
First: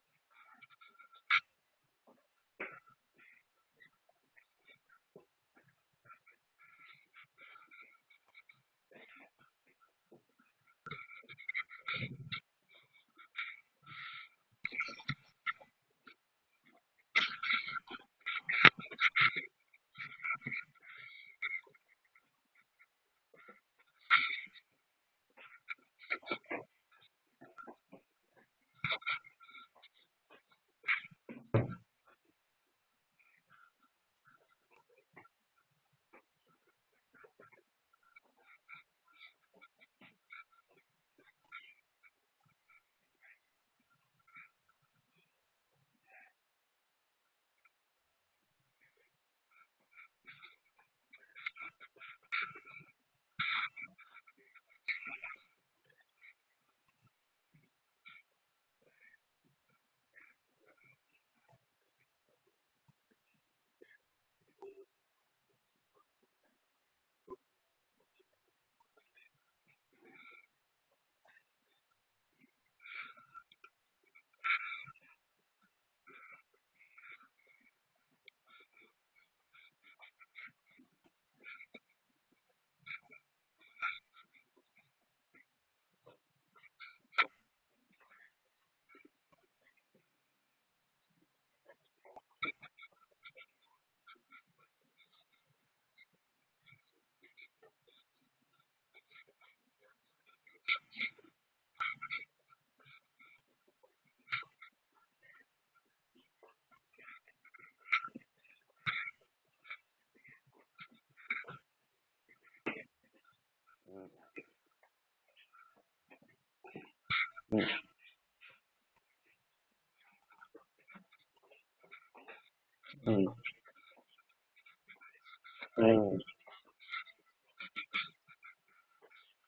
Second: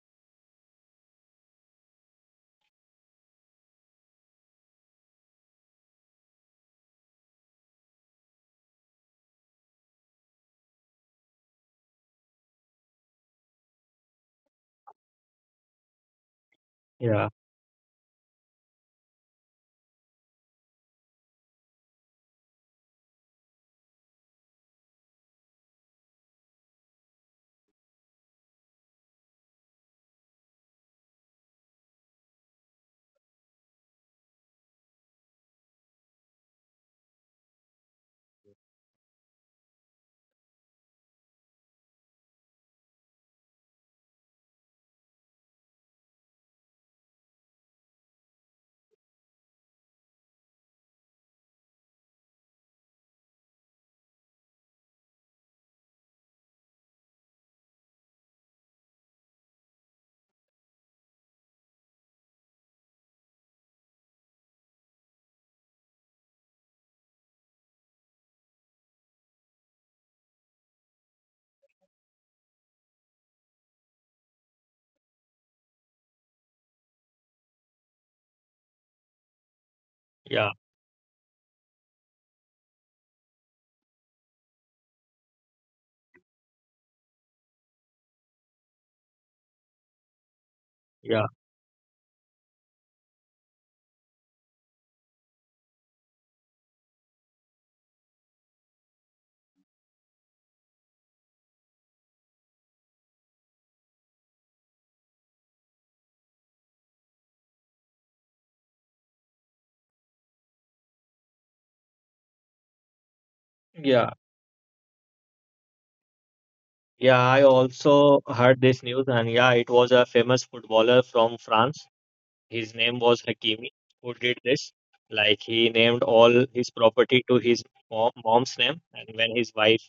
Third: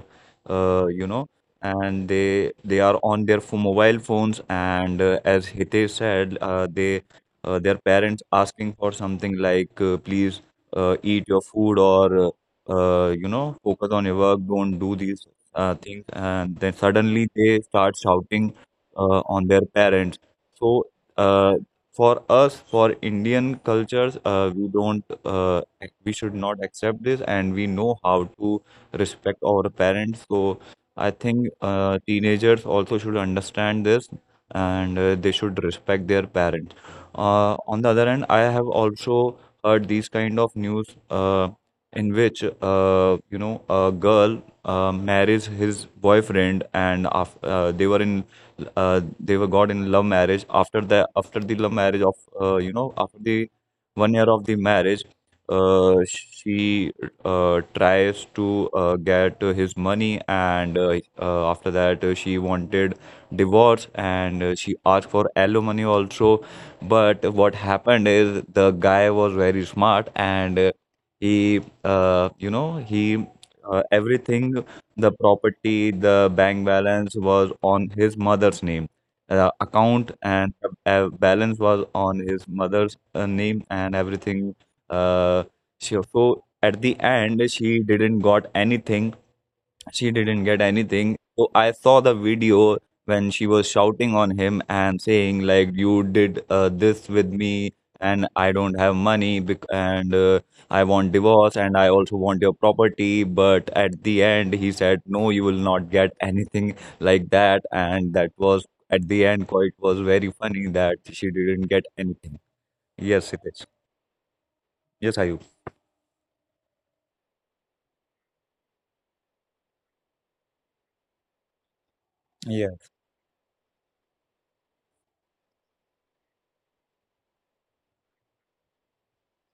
C: uh, you know and they are on their mobile phones and as Hitesh said they their parents asking for something like please eat your food or focus on your work don't do these things, and then
B: Yeah,
C: suddenly they start shouting on their parents. So, uh, for us, for Indian cultures, we don't, ac- we should not accept this, and we know how to respect our parents. So, I think teenagers also should understand this, and they should respect their parents. On the other hand, I have also heard these kind of news. In which a girl marries his boyfriend and they were got in love marriage after the love marriage of after the 1 year of the marriage she tries to get his money and after that she wanted divorce and she asked for alimony also but what happened is the guy was very smart and he, he everything, the property, the bank balance was on his mother's name, account
B: yeah,
C: and the balance was on his mother's name and everything. Uh, so at the end, she didn't got anything. She didn't get
B: yeah.
C: anything. So I saw the video when she was shouting on him and saying like you did this with me and I don't have money bec- and I want divorce and I also want your property but at the end he said no you will not get anything like that and that was at the end quite was very funny that she didn't get anything. Yes it is.
B: Yeah,
C: Yes, Ayub.
B: yeah, I also heard this news, and yeah, it was a famous footballer from France. His name
C: Yeah,
B: was
A: Mm,
B: Hakimi, who did this. Like he named
A: mm, mm,
B: all
A: mm,
B: his property to his mom's name, and when his wife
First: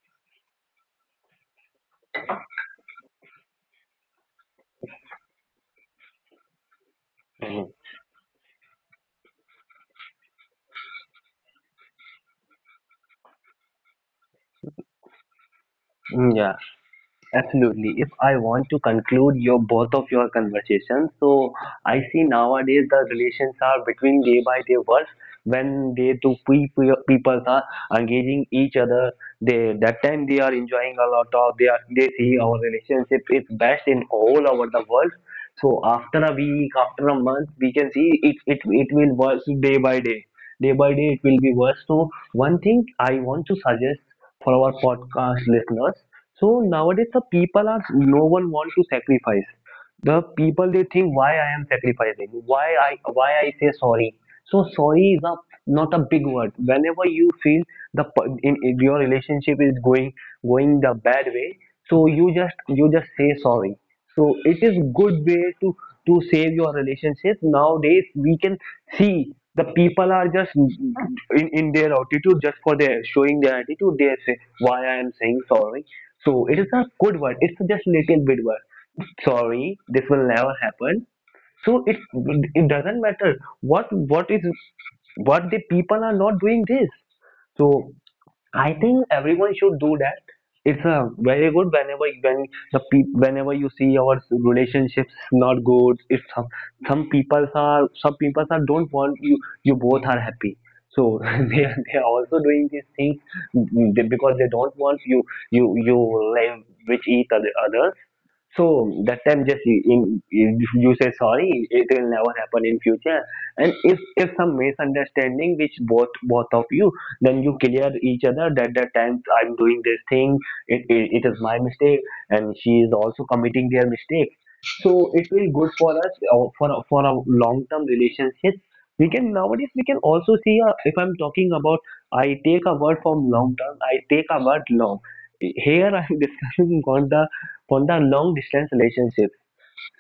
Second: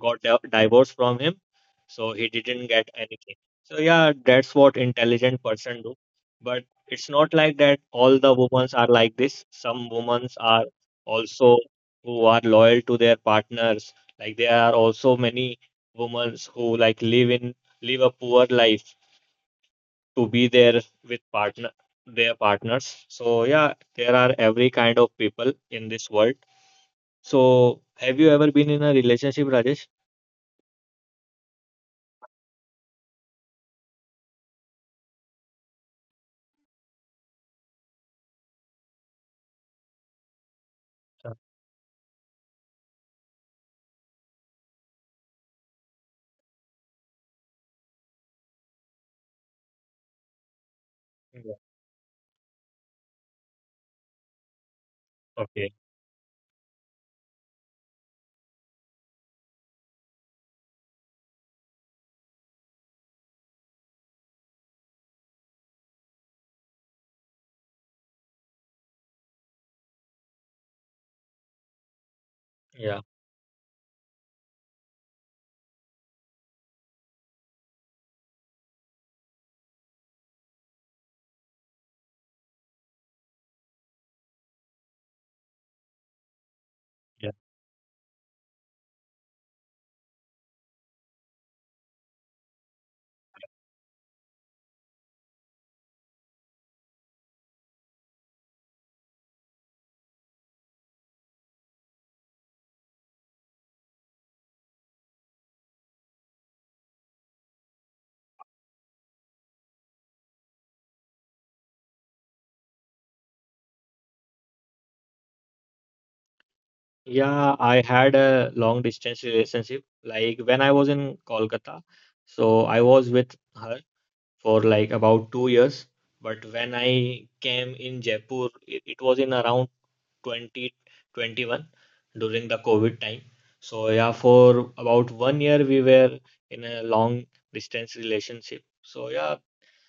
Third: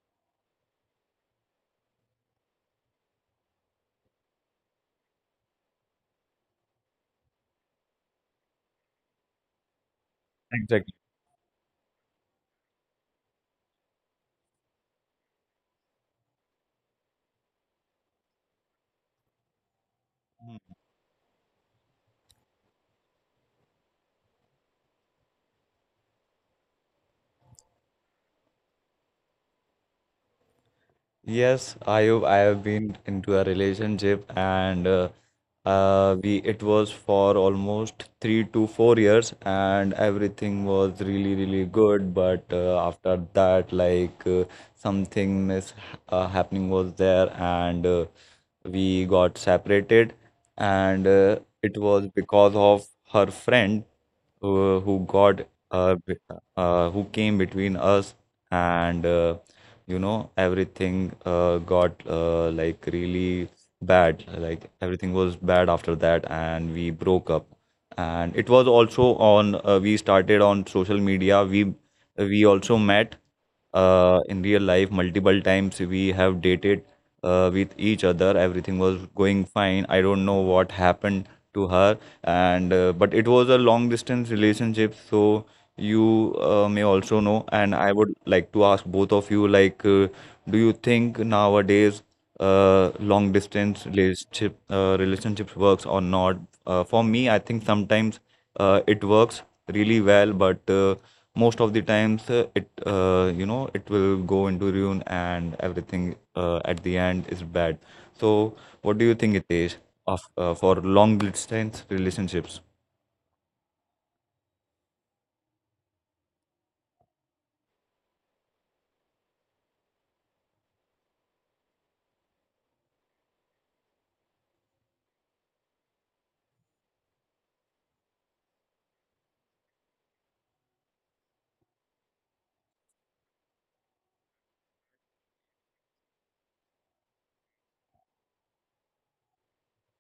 B: got divorced from him, so he didn't get anything. So yeah, that's what intelligent person do. But it's not like
A: mm.
B: that all the women are like this. Some women are
C: exactly.
B: also who are loyal to their partners. Like there are also many women
A: Mm, yeah,
B: who like live in
A: absolutely.
B: live a
A: If I
B: poor
A: want to
B: life
A: conclude your both of
B: to
A: your
B: be there
A: conversations,
B: with
A: so
B: partner
A: I see
B: their
A: nowadays
B: partners.
A: the
B: So
A: relations
B: yeah,
A: are
B: there
A: between
B: are
A: day by
B: every
A: day
B: kind
A: worse
B: of people in
A: when
B: this
A: they
B: world.
A: two people are
B: So have you
A: engaging
B: ever been
A: each
B: in a
A: other.
B: relationship,
A: They
B: Rajesh?
A: that time they are enjoying a lot of they
C: Yes,
A: are they
C: Ayub,
A: see
C: I
A: our
C: have been
A: relationship
C: into a
A: is best in
C: relationship
A: all over the
C: and
A: world. So after a
C: we it
A: week,
C: was
A: after a
C: for
A: month, we can see
C: almost
A: it
C: three
A: it
C: to
A: it
C: four
A: will
C: years
A: worse day
C: and
A: by day,
C: everything
A: day by
C: was
A: day it
C: really
B: Uh,
A: will be
C: really
A: worse. So
C: good. But
A: one thing
C: uh,
A: I
C: after
A: want to
C: that,
A: suggest for our podcast
C: something mis
A: listeners. So
C: happening was
A: nowadays the
C: there
A: people are
C: and
A: no one want to
C: we got
A: sacrifice.
C: separated
A: The people they
C: and
A: think why I
B: yeah.
A: am
C: it was
A: sacrificing,
C: because of her
A: why I say
C: friend
A: sorry. So
C: who
A: sorry is a
C: got
B: Okay.
A: not a big word.
C: who
A: Whenever you
C: came
A: feel
C: between
A: the
C: us
A: in your
C: and
A: relationship is going going
C: everything
A: the bad way,
C: got
A: so you just
C: like
A: you just say
C: really
A: sorry.
C: bad
A: So it
C: like
A: is
C: everything
A: good
C: was
A: way
C: bad after
A: to
C: that
A: save
C: and
A: your
C: we broke
A: relationship.
C: up
A: Nowadays
C: and
A: we
C: it
A: can
C: was also
A: see
C: on
A: the
C: we
A: people are
C: started
A: just
C: on social media
A: in
C: we
A: their attitude
C: we
A: just for
C: also
A: their
B: Yeah.
C: met
A: showing their attitude they say
C: in real
A: why
C: life
A: I am saying
C: multiple times
A: sorry.
C: we
A: So
C: have
A: it is a
C: dated
A: good word, it's
C: with
A: just
C: each
A: little
C: other
A: bit word
C: everything was going
A: sorry,
C: fine I
A: this
C: don't
A: will
C: know
A: never
C: what
A: happen.
C: happened to
A: So
C: her
A: it
C: and
A: doesn't
C: but it
A: matter
C: was a long
A: what
C: distance
A: what is
C: relationship so
A: what the
C: you
A: people are not doing
C: may
A: this.
C: also
B: Yeah.
C: know.
A: So
C: And I would like to
A: I
C: ask both
A: think
C: of you,
A: everyone should do that.
C: do you
A: It's a
C: think
A: very good
C: nowadays
A: whenever when the peop
C: long
A: whenever you
C: distance
A: see our relationships
C: relationships
A: not
C: works or
A: good, if
C: not?
A: some
C: For
A: some
C: me, I
A: people
C: think
A: are some
C: sometimes
A: people are don't
C: it
A: want you
C: works
A: you
C: really
A: both are
C: well,
A: happy.
C: but
A: So
C: most
A: they
C: of
A: are,
C: the
A: they are
C: times
A: also
C: it
A: doing these things.
C: you know it
A: Mm, they-
C: will
A: because
C: go
A: they
C: into
A: don't want
C: ruin
A: you
C: and
A: you you
C: everything
A: live
C: at the
A: with
C: end
A: each
C: is bad.
A: other.
C: So,
A: So
C: what do you
A: that
C: think
A: time
C: it
A: just
C: is of
A: if
C: for
A: you say
C: long
A: sorry,
C: distance
A: it will never
C: relationships?
A: happen in future. And if some misunderstanding which both of you, then you
B: Yeah,
A: clear
B: I
A: each
B: had
A: other
B: a
A: that that
B: long
A: time
B: distance
A: I'm doing
B: relationship.
A: this thing,
B: Like when
A: it,
B: I was
A: it, it
B: in
A: is my
B: Kolkata,
A: mistake, and she
B: so
A: is
B: I was
A: also
B: with
A: committing their
B: her
A: mistake.
B: for like
A: So it
B: about
A: will
B: two
A: good for
B: years.
A: us
B: But
A: for
B: when
A: for a
B: I
A: long term
B: came in
A: relationship.
B: Jaipur, it,
A: We
B: it was
A: can
B: in
A: nowadays
B: around
A: we can also see if I'm talking about
B: 2021
A: I
B: during
A: take
B: the
A: a word
B: COVID
A: from
B: time.
A: long term, I
B: So yeah,
A: take a word
B: for
A: long.
B: about one year
A: Here
B: we
A: I'm
B: were in
A: discussing
B: a
A: on the
B: long
A: for the
B: distance
A: long distance
B: relationship. So
A: relationship.
B: yeah,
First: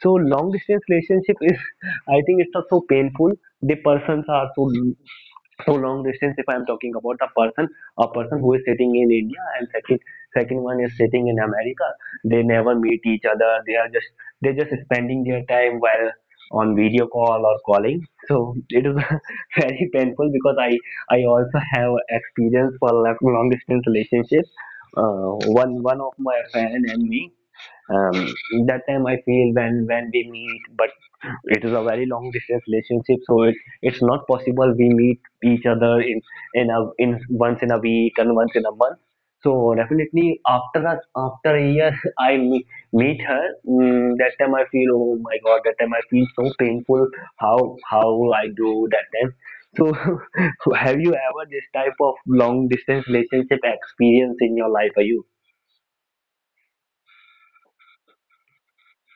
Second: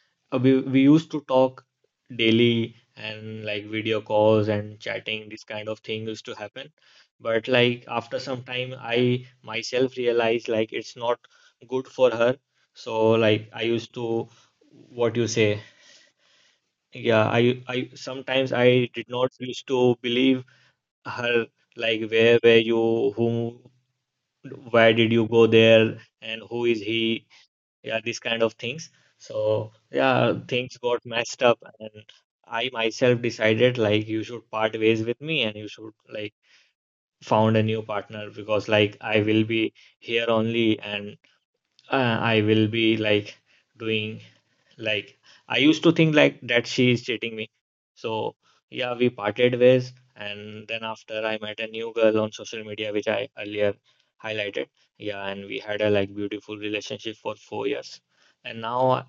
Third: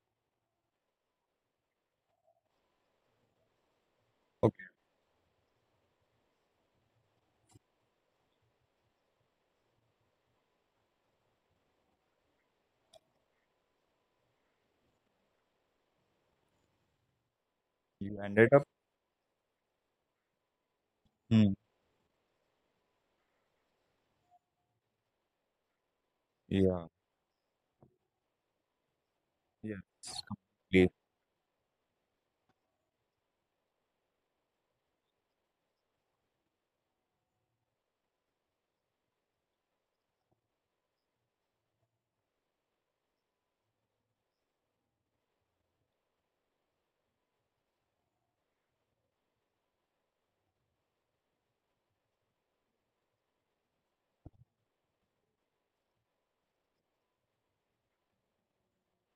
A: So
B: we
A: long
B: we
A: distance
B: used to
A: relationship is,
B: talk
A: I think it's not
B: daily
A: so painful.
B: and like
A: The
B: video
A: persons
B: calls
A: are
C: Okay,
A: so
B: and chatting. This kind
A: so
B: of
A: long
B: thing used to
A: distance. If I'm
B: happen.
A: talking about the
B: But
A: person,
B: like
A: a
B: after some
A: person who is
B: time,
A: sitting in
B: I
A: India and
B: myself
A: second
B: realized
A: second
B: like
A: one
B: it's
A: is
B: not
A: sitting in
B: good
A: America,
B: for her.
A: they never meet
B: So
A: each
B: like
A: other.
B: I
A: They
B: used
A: are
B: to,
A: just they're just
B: what you
A: spending their
B: say,
A: time while on video
B: yeah, i
A: call or
B: i
A: calling.
C: you
B: sometimes
C: ended
A: So
C: up.
B: I
A: it is
B: did not used to
A: very painful
B: believe
A: because I
B: her,
C: Hmm.
A: also have
B: like where were
A: experience for
B: you, whom,
A: long distance relationship.
B: why did you go there
A: One one of
B: and
A: my
B: who is
C: Yeah.
A: friend and
B: he,
A: me
B: yeah, these
A: um,
B: kind of
A: that
B: things.
A: time I feel
B: So
C: Yes,
A: when
B: yeah,
A: we meet,
B: things
A: but
C: completely.
B: got messed up,
A: it is a
B: and
A: very long distance
B: I myself
A: relationship, so
B: decided like
A: it's
B: you
A: not
B: should part
A: possible we
B: ways with
A: meet
B: me and you
A: each
B: should
A: other
B: like
A: in a in
B: found a
A: once in
B: new
A: a week
B: partner
A: and once
B: because
A: in a
B: like
A: month.
B: I will be
A: So
B: here
A: definitely
B: only
A: after a,
B: and
A: after a year
B: I
A: I
B: will
A: meet,
B: be
A: meet
B: like
A: her.
B: doing,
A: Mm, that time I feel
B: like
A: oh my
B: I
A: god.
B: used
A: That
B: to
A: time I
B: think
A: feel
B: like
A: so
B: that she is
A: painful.
B: cheating me. So
A: How I do
B: yeah, we
A: that time.
B: parted ways, and
A: So
B: then
A: have you
B: after I
A: ever
B: met a
A: this
B: new
A: type
B: girl
A: of
B: on social
A: long
B: media, which
A: distance
B: I
A: relationship
B: earlier
A: experience in
B: highlighted.
A: your life? Are
B: Yeah,
A: you?
B: and we had a like beautiful relationship for 4 years, and now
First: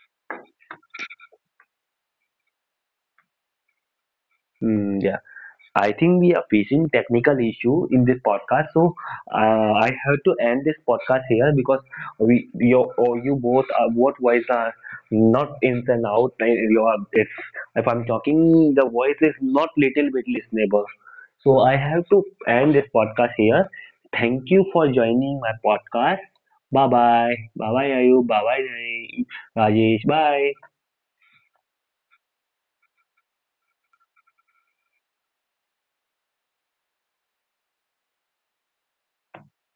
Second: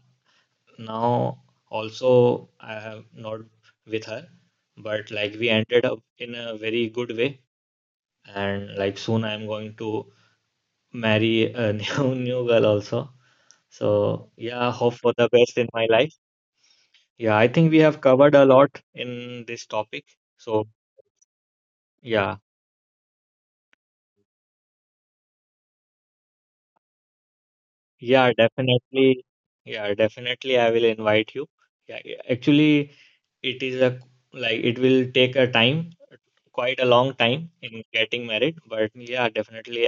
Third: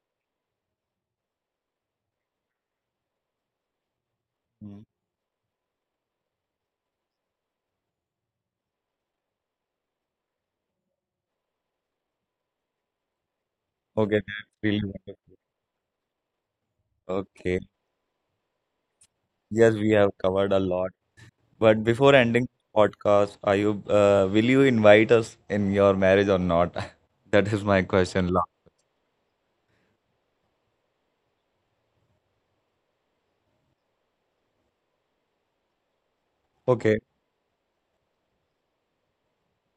B: now also I have not with her,
C: Mm.
B: but
A: Mm,
B: like we ended
A: I
B: up
A: think we
B: in
A: are
B: a very
A: facing
B: good way,
A: technical issue in this
B: and
A: podcast,
B: like
A: so
B: soon I'm going
A: I
B: to
A: have to end this podcast
B: marry
A: here
B: a
A: because
B: new
A: we
B: girl
A: you
B: also.
A: or you both are both
B: So
C: Okay,
A: voice
C: that's
B: yeah,
A: are
C: really
B: hope for the
C: wonderful.
B: best
A: not
B: in my
A: in and
B: life.
A: out. I- You are
B: Yeah,
A: it's
B: I
C: Okay.
B: think we
A: if
B: have
A: I'm
B: covered a
A: talking,
B: lot
A: the voice
B: in
A: is
B: this
A: not
C: Yes, we
B: topic.
A: little
C: have
A: bit
C: covered a
B: So,
A: listenable.
C: lot.
A: So I
C: But
A: have
C: before
A: to
B: yeah,
C: ending
A: end
C: the
A: this
C: podcast,
A: podcast
C: are
A: here.
C: you will
A: Thank
C: you
A: you for
C: invite us
A: joining my
C: in your
A: podcast.
C: marriage or not?
A: Bye bye.
C: That is
A: Bye
C: my
A: bye
B: yeah,
A: Ayu.
C: question.
A: Bye
C: La-
A: bye
B: definitely. Yeah,
A: Rajesh.
B: definitely. I
A: Bye.
B: will invite you. Yeah, yeah, actually, it is a like it will take a time, quite a
C: Okay.
B: long time in getting married, but yeah, definitely.